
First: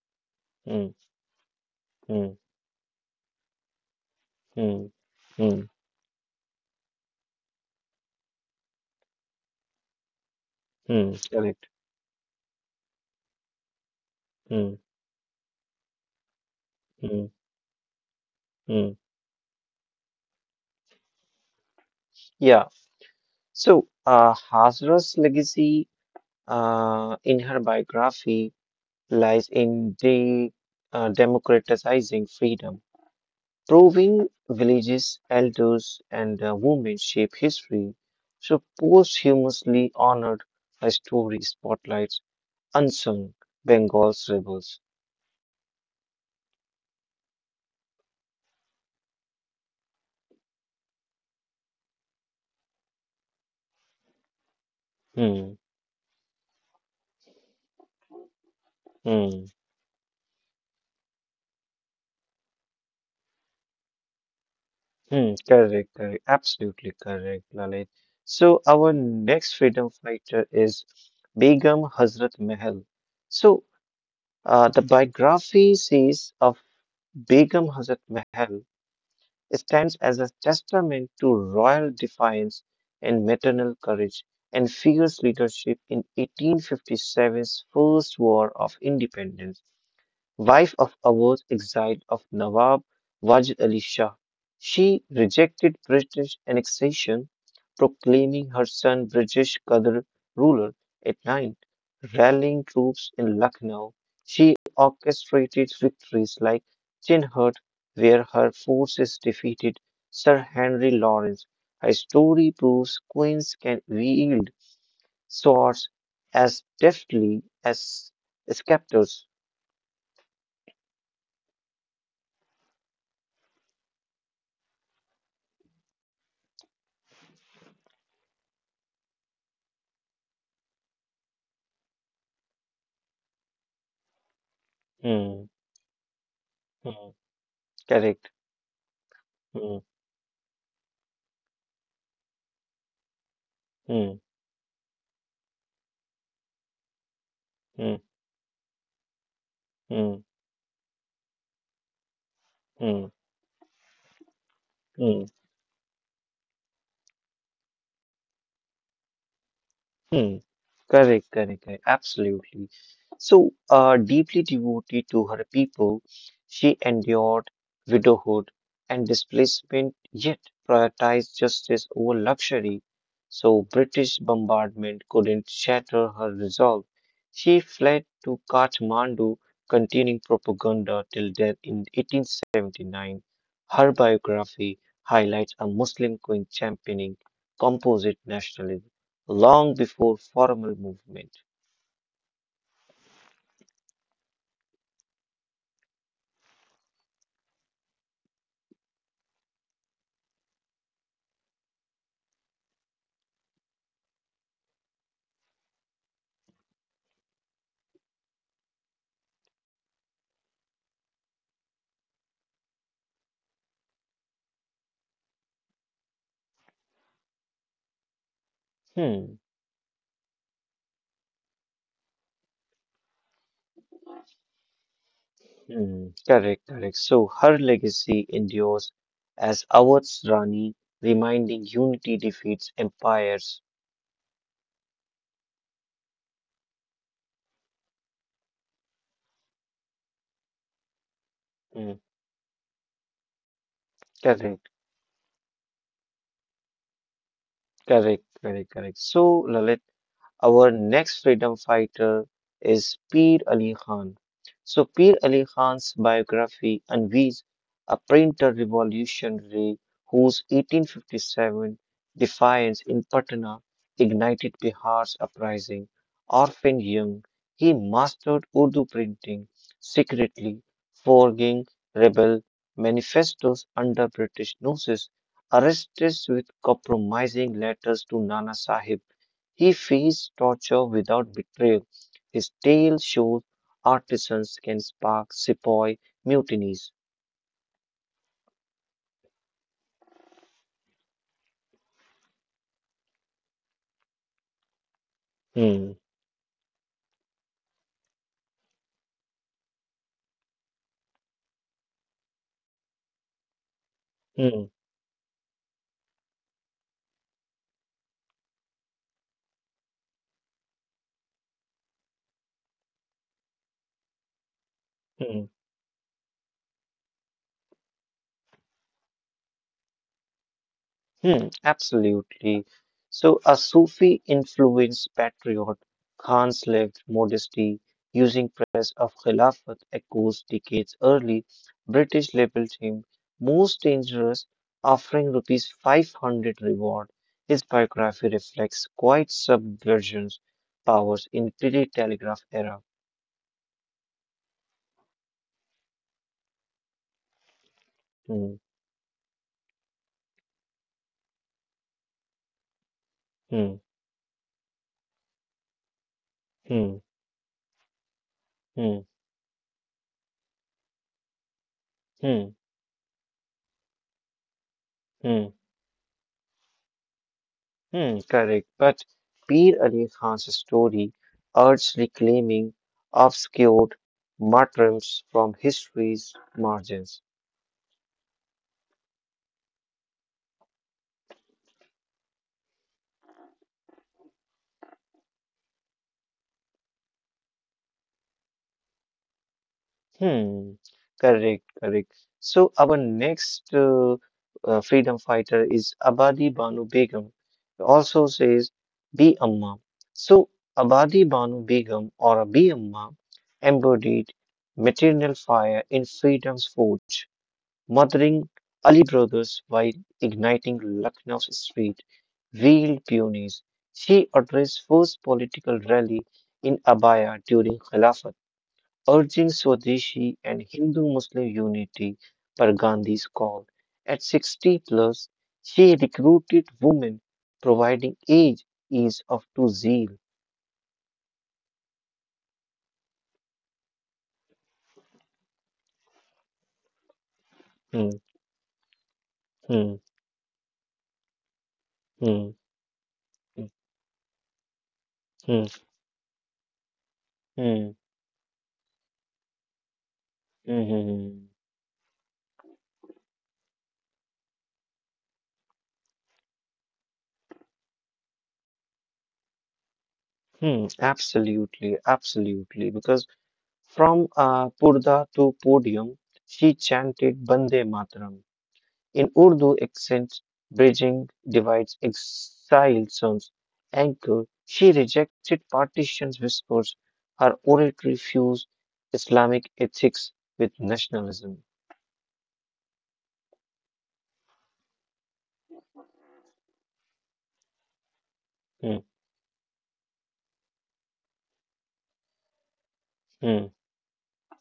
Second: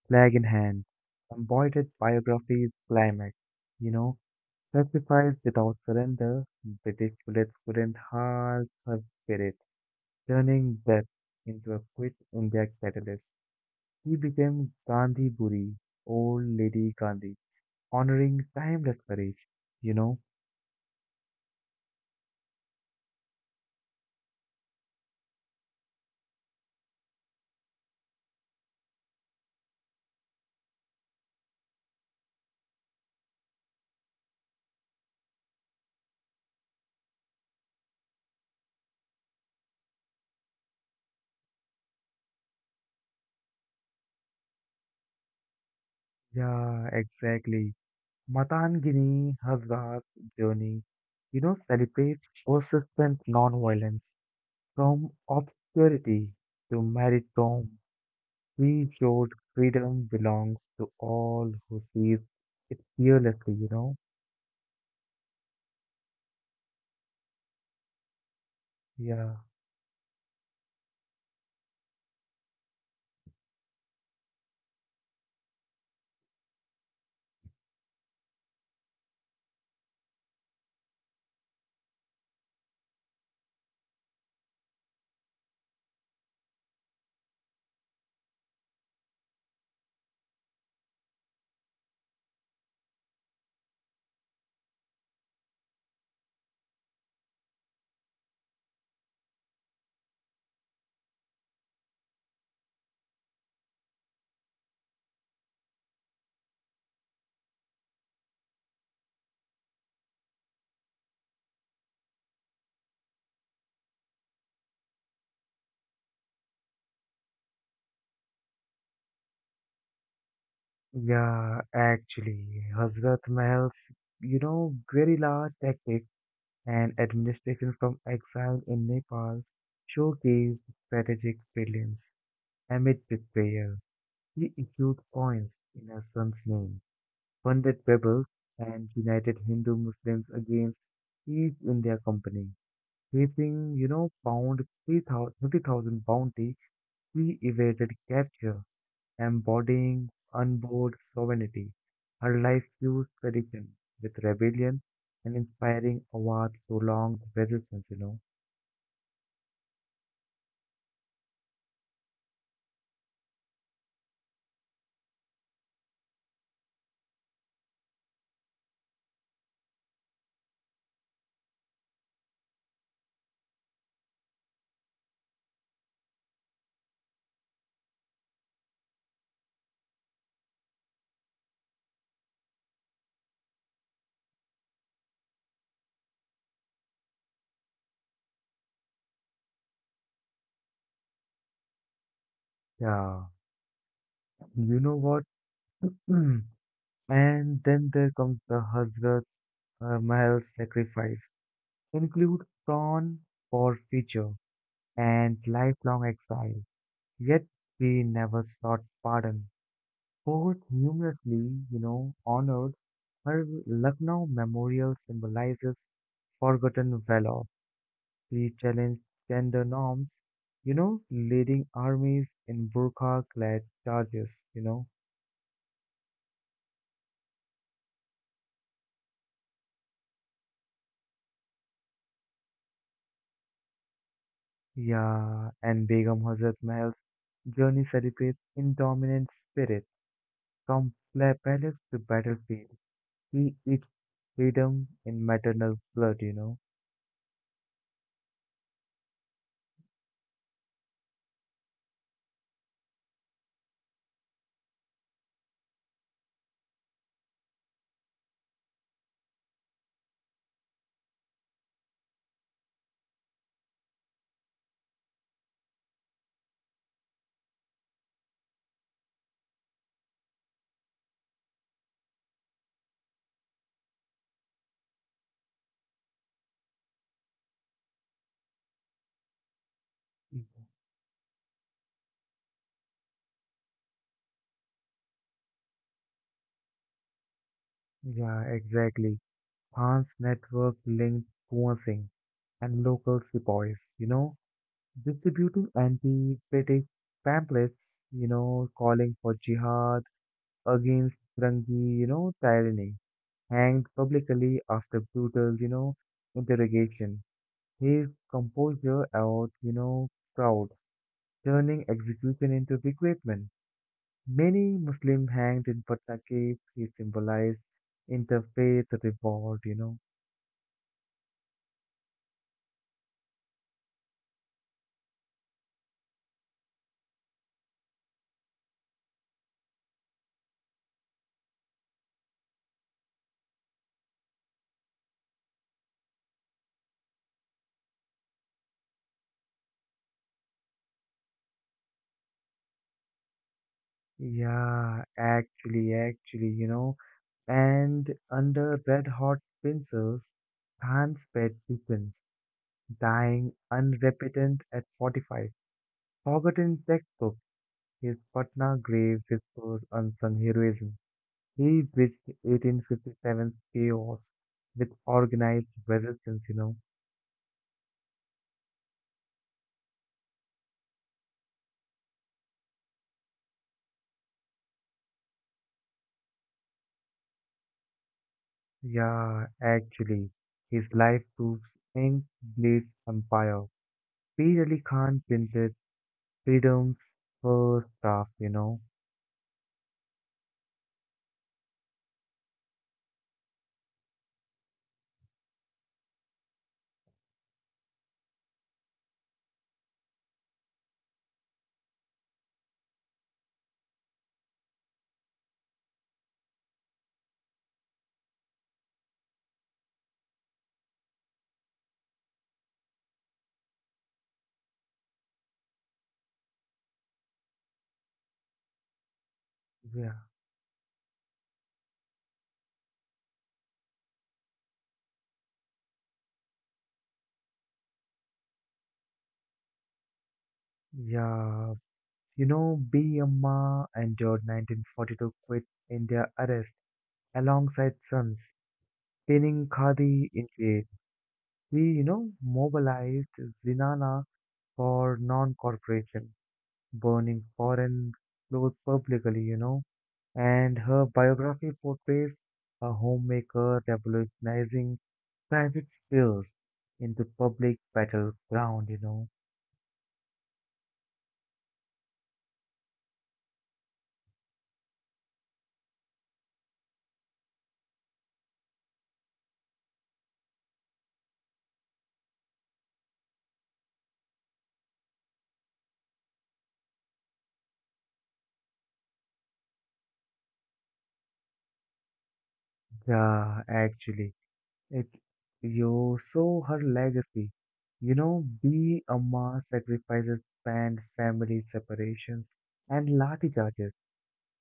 Speaker 1: flag in hand,
Speaker 2: Hmm,
Speaker 1: embroidered
Speaker 2: hmm.
Speaker 1: biographies climax, you know,
Speaker 2: Mm,
Speaker 1: sacrifice
Speaker 2: mm,
Speaker 1: without surrender, British bullets couldn't halt her spirit, turning death
Speaker 2: mm, correct.
Speaker 1: into a quit India catalyst. She became
Speaker 2: Mm,
Speaker 1: Gandhi Buri, old lady
Speaker 2: mm,
Speaker 1: Gandhi, honoring
Speaker 2: mm.
Speaker 1: timeless courage, you know.
Speaker 2: Yeah. So, Hazra's legacy in her biography lies in de democratizing freedom, proving villages, elders, and women shape history. So, posthumously honored, her story spotlights unsung Bengal's rebels.
Speaker 1: Yeah, exactly. Matangini Hazra's journey, celebrates persistent non-violence from
Speaker 2: Mm,
Speaker 1: obscurity to martyrdom, we showed
Speaker 2: mm.
Speaker 1: freedom belongs to all who sees it fearlessly,
Speaker 2: Hmm, correct, correct, absolutely correct, Lalit. So our
Speaker 1: Yeah,
Speaker 2: next freedom fighter is Begum Hazrat Mahal. So the biography says of Begum Hazrat Mahal stands as a testament to royal defiance and maternal courage and fierce leadership in 1857's First War of Independence wife of Awoz exile of Nawab Wajid Ali Shah. She rejected British annexation, proclaiming her son British Qadr ruler at night, rallying troops in Lucknow. She orchestrated victories like Chinhut, where her forces defeated Sir Henry Lawrence. Her story proves queens can wield swords as deftly as scepters.
Speaker 1: yeah, actually, Hazrat Mahal's, very large tactics and administration from exile in Nepal showcased strategic brilliance amid betrayal. He issued
Speaker 2: Hmm.
Speaker 1: coins in her son's name
Speaker 2: Hmm.
Speaker 1: funded
Speaker 2: Correct.
Speaker 1: rebels and united
Speaker 2: Hmm.
Speaker 1: Hindu Muslims against each in their company. Facing,
Speaker 2: Hmm.
Speaker 1: pound 30,000 bounty, he
Speaker 2: Hmm.
Speaker 1: evaded capture,
Speaker 2: Hmm.
Speaker 1: embodying unbored sovereignty. Her life
Speaker 2: Hmm.
Speaker 1: fused tradition with rebellion
Speaker 2: Hmm.
Speaker 1: and inspiring Awad prolonged resistance,
Speaker 2: Hmm. Correct, correct, correct. Absolutely. So, deeply devoted to her people, she endured widowhood and displacement, yet prioritized justice over luxury. So, British bombardment couldn't shatter her resolve. She fled to Kathmandu, continuing propaganda till death in 1879. Her biography highlights a Muslim queen championing composite nationalism long before formal movement.
Speaker 1: Yeah, you know what? [clears throat] And then there comes the Hazrat Mahal's sacrifice. Include prawn for feature and lifelong exile. Yet she never sought pardon. Poets numerously, honored her. Lucknow Memorial symbolizes forgotten valor. She challenged
Speaker 2: Hmm,
Speaker 1: gender norms, leading armies in burqa-clad charges, you know.
Speaker 2: hmm, correct, correct. So her legacy endures as Awadh's Rani, reminding unity defeats empires.
Speaker 1: Yeah, and Begum Hazrat Mahal's journey celebrates indomitable spirit from palace
Speaker 2: Hmm,
Speaker 1: to battlefield. She eats
Speaker 2: correct,
Speaker 1: freedom in maternal blood,
Speaker 2: correct, correct, correct. So, Lalit. Our next freedom fighter is Peer Ali Khan. So, Peer Ali Khan's biography unveils a printer revolutionary whose 1857 defiance in Patna ignited Bihar's uprising. Orphan young, he mastered Urdu printing secretly, forging rebel manifestos under British noses, arrested with compromising letters to Nana Sahib he faced torture without betrayal. His tale shows artisans can spark sepoy mutinies.
Speaker 1: Yeah, exactly. Hans network linked Kuosing and local sepoys, distributing
Speaker 2: Hmm,
Speaker 1: anti-British pamphlets, calling for jihad against Firangi, tyranny, hanged publicly
Speaker 2: hmm,
Speaker 1: after brutal, interrogation. His composure out, proud, turning execution into recruitment. Many Muslim
Speaker 2: hmm.
Speaker 1: hanged in Patna cave, he symbolized interfaith revolt,
Speaker 2: Hmm, absolutely. So, a Sufi influenced patriot, Khan's lived modesty using press of Khilafat echoes decades early. British labeled him most dangerous, offering rupees 500 reward. His biography reflects quite subversions powers in pre-telegraph era.
Speaker 1: Yeah, actually, and
Speaker 2: Hmm,
Speaker 1: under red hot pincers, Pan's pet beacons, dying
Speaker 2: hmm,
Speaker 1: unrepentant at 45. Forgotten
Speaker 2: hmm,
Speaker 1: textbook, his Patna
Speaker 2: hmm,
Speaker 1: grave whispers unsung heroism. He bridged
Speaker 2: hmm,
Speaker 1: 1857's chaos with
Speaker 2: hmm.
Speaker 1: organized resistance,
Speaker 2: Hmm, correct. But Pir Ali Khan's story urged reclaiming obscured martyrdoms from history's margins.
Speaker 1: Yeah, actually, his life proves ink bleeds empire. P. Ali Khan printed Freedom's her stuff,
Speaker 2: Hmm, correct, correct. So our next freedom fighter is Abadi Banu Begum. Also says Bi Amma. So Abadi Banu Begum or Bi Amma embodied maternal fire in freedom's forge. Murdering Ali brothers while igniting Lucknow's street wheeled peonies. She addressed first political rally in Abaya during Khilafat, urging
Speaker 1: Yeah,
Speaker 2: Swadeshi and Hindu-Muslim unity per Gandhi's call. At 60 plus, she recruited women, providing age, ease of to zeal.
Speaker 1: yeah. B. Amma endured 1942 quit India arrest alongside
Speaker 2: Hmm,
Speaker 1: sons, pinning
Speaker 2: hmm,
Speaker 1: Khadi in jail. He
Speaker 2: hmm,
Speaker 1: mobilized
Speaker 2: hmm,
Speaker 1: Zinana for
Speaker 2: hmm,
Speaker 1: non-corporation, burning
Speaker 2: hmm,
Speaker 1: foreign clothes publicly, And
Speaker 2: hmm,
Speaker 1: her
Speaker 2: hmm,
Speaker 1: biography portrays a homemaker revolutionizing private spheres into public battleground,
Speaker 2: hmm. Absolutely, absolutely, because from Purda to Podium, she chanted Bande Mataram in Urdu accent, bridging divides, exile sons, anchor. She rejected partitions, whispers. Her oratory fused Islamic ethics with nationalism.
Speaker 1: Yeah, actually, it you saw her legacy. You know,
Speaker 2: Hmm,
Speaker 1: be a mass sacrifices, banned family separations, and lathi
Speaker 2: hmm,
Speaker 1: charges.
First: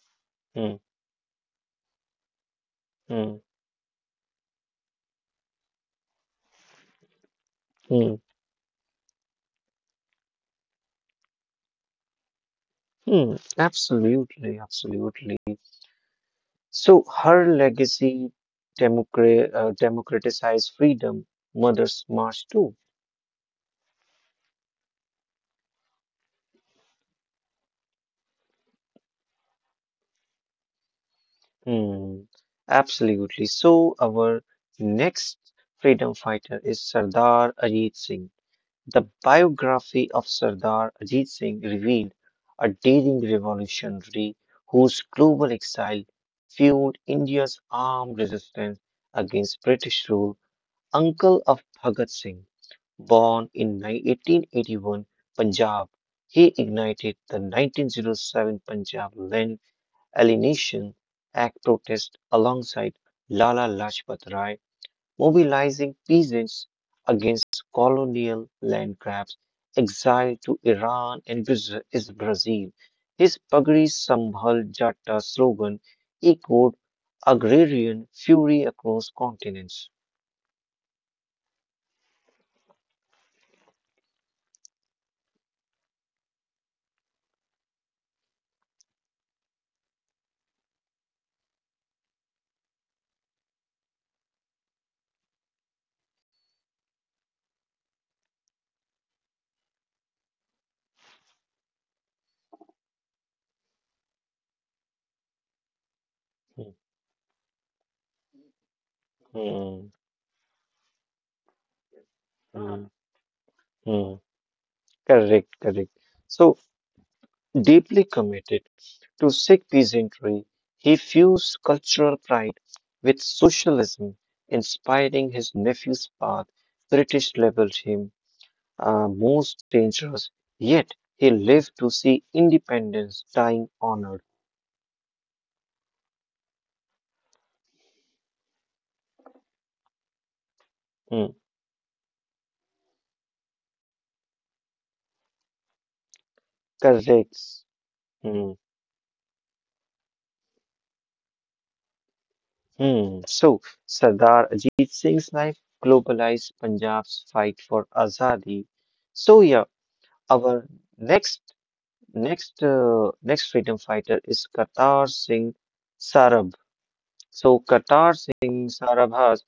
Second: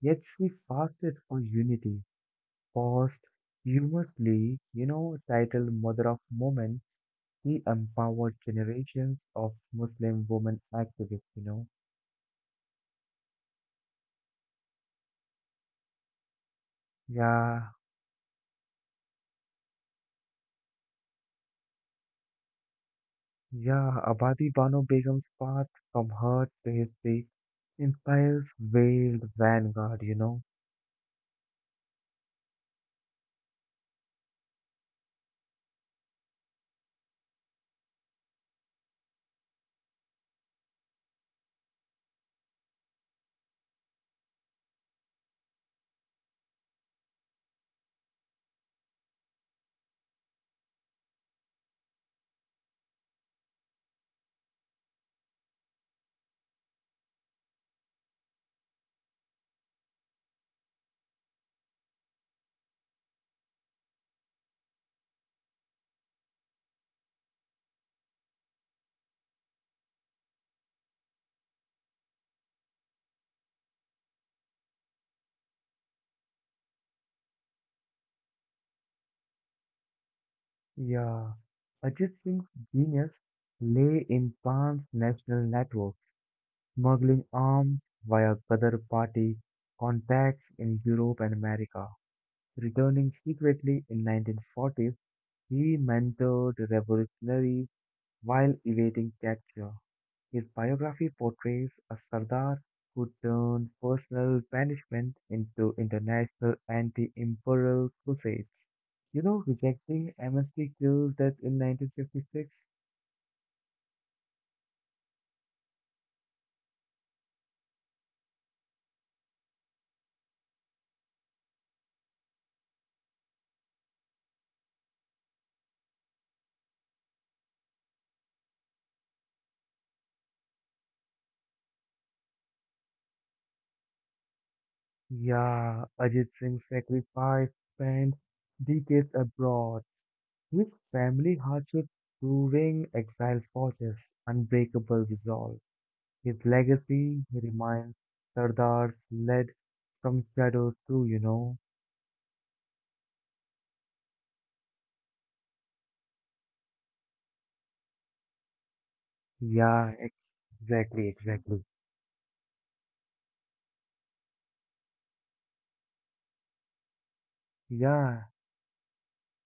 Speaker 1: Yet she
Speaker 2: hmm,
Speaker 1: fasted for unity. First,
Speaker 2: hmm,
Speaker 1: humously, titled Mother of Women, she
Speaker 2: hmm,
Speaker 1: empowered generations of Muslim women activists.
Speaker 2: hmm. Absolutely, absolutely. So her
Speaker 1: Yeah,
Speaker 2: legacy democratized freedom. Mother's March too.
Speaker 1: yeah. Abadi Bano Begum's path from her to history inspires veiled vanguard.
Speaker 2: Hmm, absolutely. So, our next freedom fighter is Sardar Ajit Singh. The biography of Sardar Ajit Singh revealed a daring revolutionary whose global exile fueled India's armed resistance against British rule. Uncle of Bhagat Singh, born in 1881, Punjab, he ignited the 1907 Punjab Alienation Act protest alongside Lala Lajpat Rai, mobilizing peasants against colonial land grabs, exile to Iran and Braz- is Brazil. His Pagri Sambhal Jatta slogan echoed agrarian fury across continents.
Speaker 1: Yeah, Ajit Singh's genius lay in transnational networks, smuggling arms via Qadar Party contacts in Europe and America. Returning secretly in 1940s, he mentored revolutionaries while evading capture. His biography portrays a Sardar who turned personal punishment into international
Speaker 2: Hmm,
Speaker 1: anti-imperial crusades. You know,
Speaker 2: hmm,
Speaker 1: rejecting amnesty kills that in 1956.
Speaker 2: hmm, hmm. Correct, correct. So deeply committed to Sikh peasantry, he fused cultural pride with socialism, inspiring his nephew's path. British labeled him most dangerous, yet he lived to see independence dying honored.
Speaker 1: Yeah, Ajit Singh sacrificed spent decades abroad. His
Speaker 2: Hmm,
Speaker 1: family hardships proving exile forges unbreakable resolve. His legacy
Speaker 2: correct.
Speaker 1: reminds,
Speaker 2: Hmm,
Speaker 1: Sardar's led from shadows through,
Speaker 2: hmm. So, Sardar Ajit Singh's life globalized Punjab's fight for Azadi. So, yeah,
Speaker 1: Yeah,
Speaker 2: our
Speaker 1: exactly,
Speaker 2: next
Speaker 1: exactly.
Speaker 2: Next, uh, next freedom fighter is Kartar Singh Sarab. So, Kartar
Speaker 1: Yeah,
Speaker 2: Singh Sarabha's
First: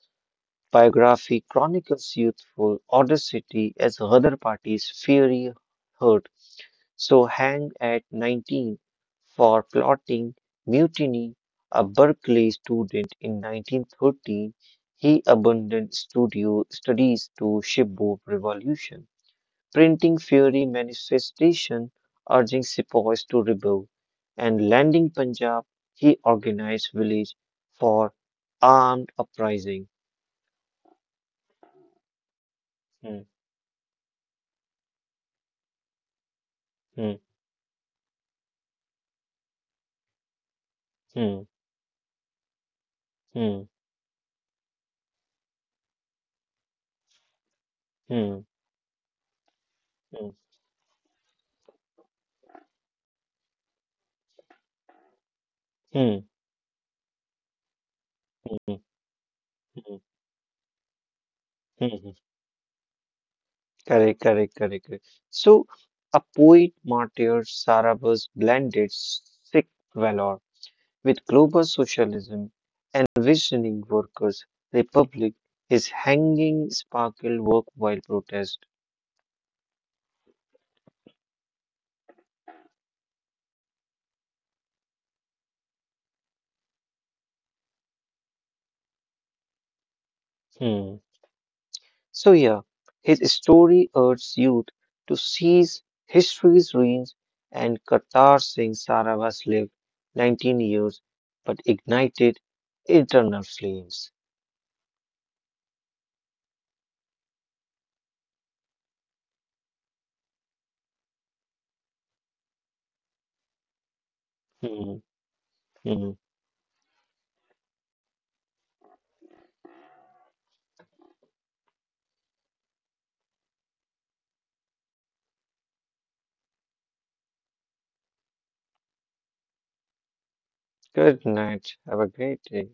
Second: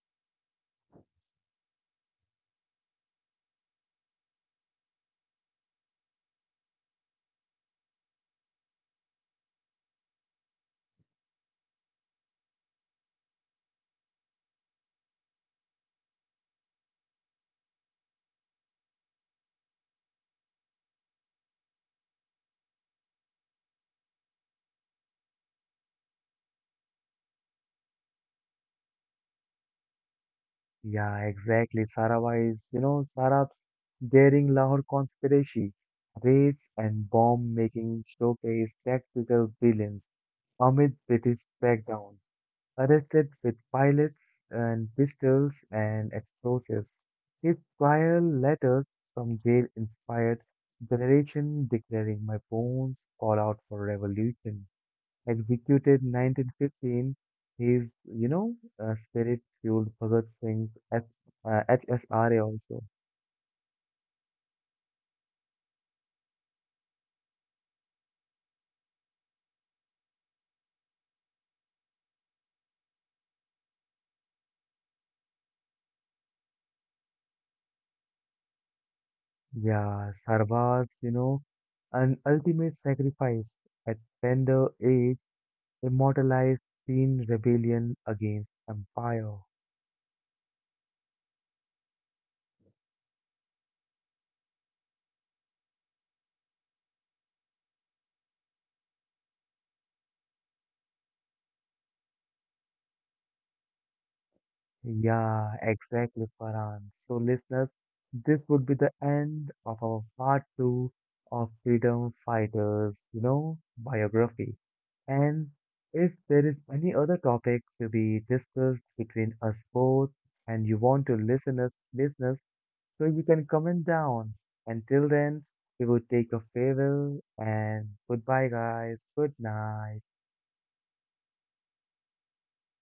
Speaker 2: biography chronicles youthful audacity as other party's fiery hurt. So, hanged at 19 for plotting mutiny, a Berkeley student in 1913, he abandoned studio studies to shipboard revolution printing fiery manifestation urging sepoys to rebel, and landing Punjab, he organized village for armed uprising.
Speaker 1: Yeah, exactly. Sarawak is,
Speaker 2: Hmm,
Speaker 1: Sarab's daring Lahore conspiracy, raids and
Speaker 2: hmm,
Speaker 1: bomb making showcase tactical brilliance amid British
Speaker 2: hmm,
Speaker 1: crackdowns. Arrested with
Speaker 2: hmm,
Speaker 1: pilots and pistols and explosives, his trial
Speaker 2: hmm,
Speaker 1: letters from jail
Speaker 2: hmm,
Speaker 1: inspired generation declaring my bones call out for revolution executed
Speaker 2: hmm,
Speaker 1: 1915, his,
Speaker 2: hmm,
Speaker 1: spirit
Speaker 2: hmm,
Speaker 1: fueled
Speaker 2: hmm.
Speaker 1: Bhagat Singh's
Speaker 2: Hmm.
Speaker 1: HSRA also.
Speaker 2: Correct, correct, correct, correct. So, a poet martyr sarabas blended Sikh valor with global socialism envisioning workers' republic, his hanging sparkled worldwide protest.
Speaker 1: Yeah, Sarwar's, an ultimate sacrifice at tender age immortalized teen rebellion against empire.
Speaker 2: Hmm. So yeah, his story urges youth to seize history's ruins and Kartar Singh Sarawat's lived 19 years but ignited internal flames.
Speaker 1: Yeah, exactly, Farhan. So, listeners, this would be the end of our part two of Freedom Fighters, biography.
Speaker 2: Hmm.
Speaker 1: And if
Speaker 2: Hmm.
Speaker 1: there is any other topic to be discussed between us both and you want to listen us, listeners, so you can comment down. Until then, we will take a farewell and goodbye, guys. Good night.
Speaker 2: Good night. Have a great day.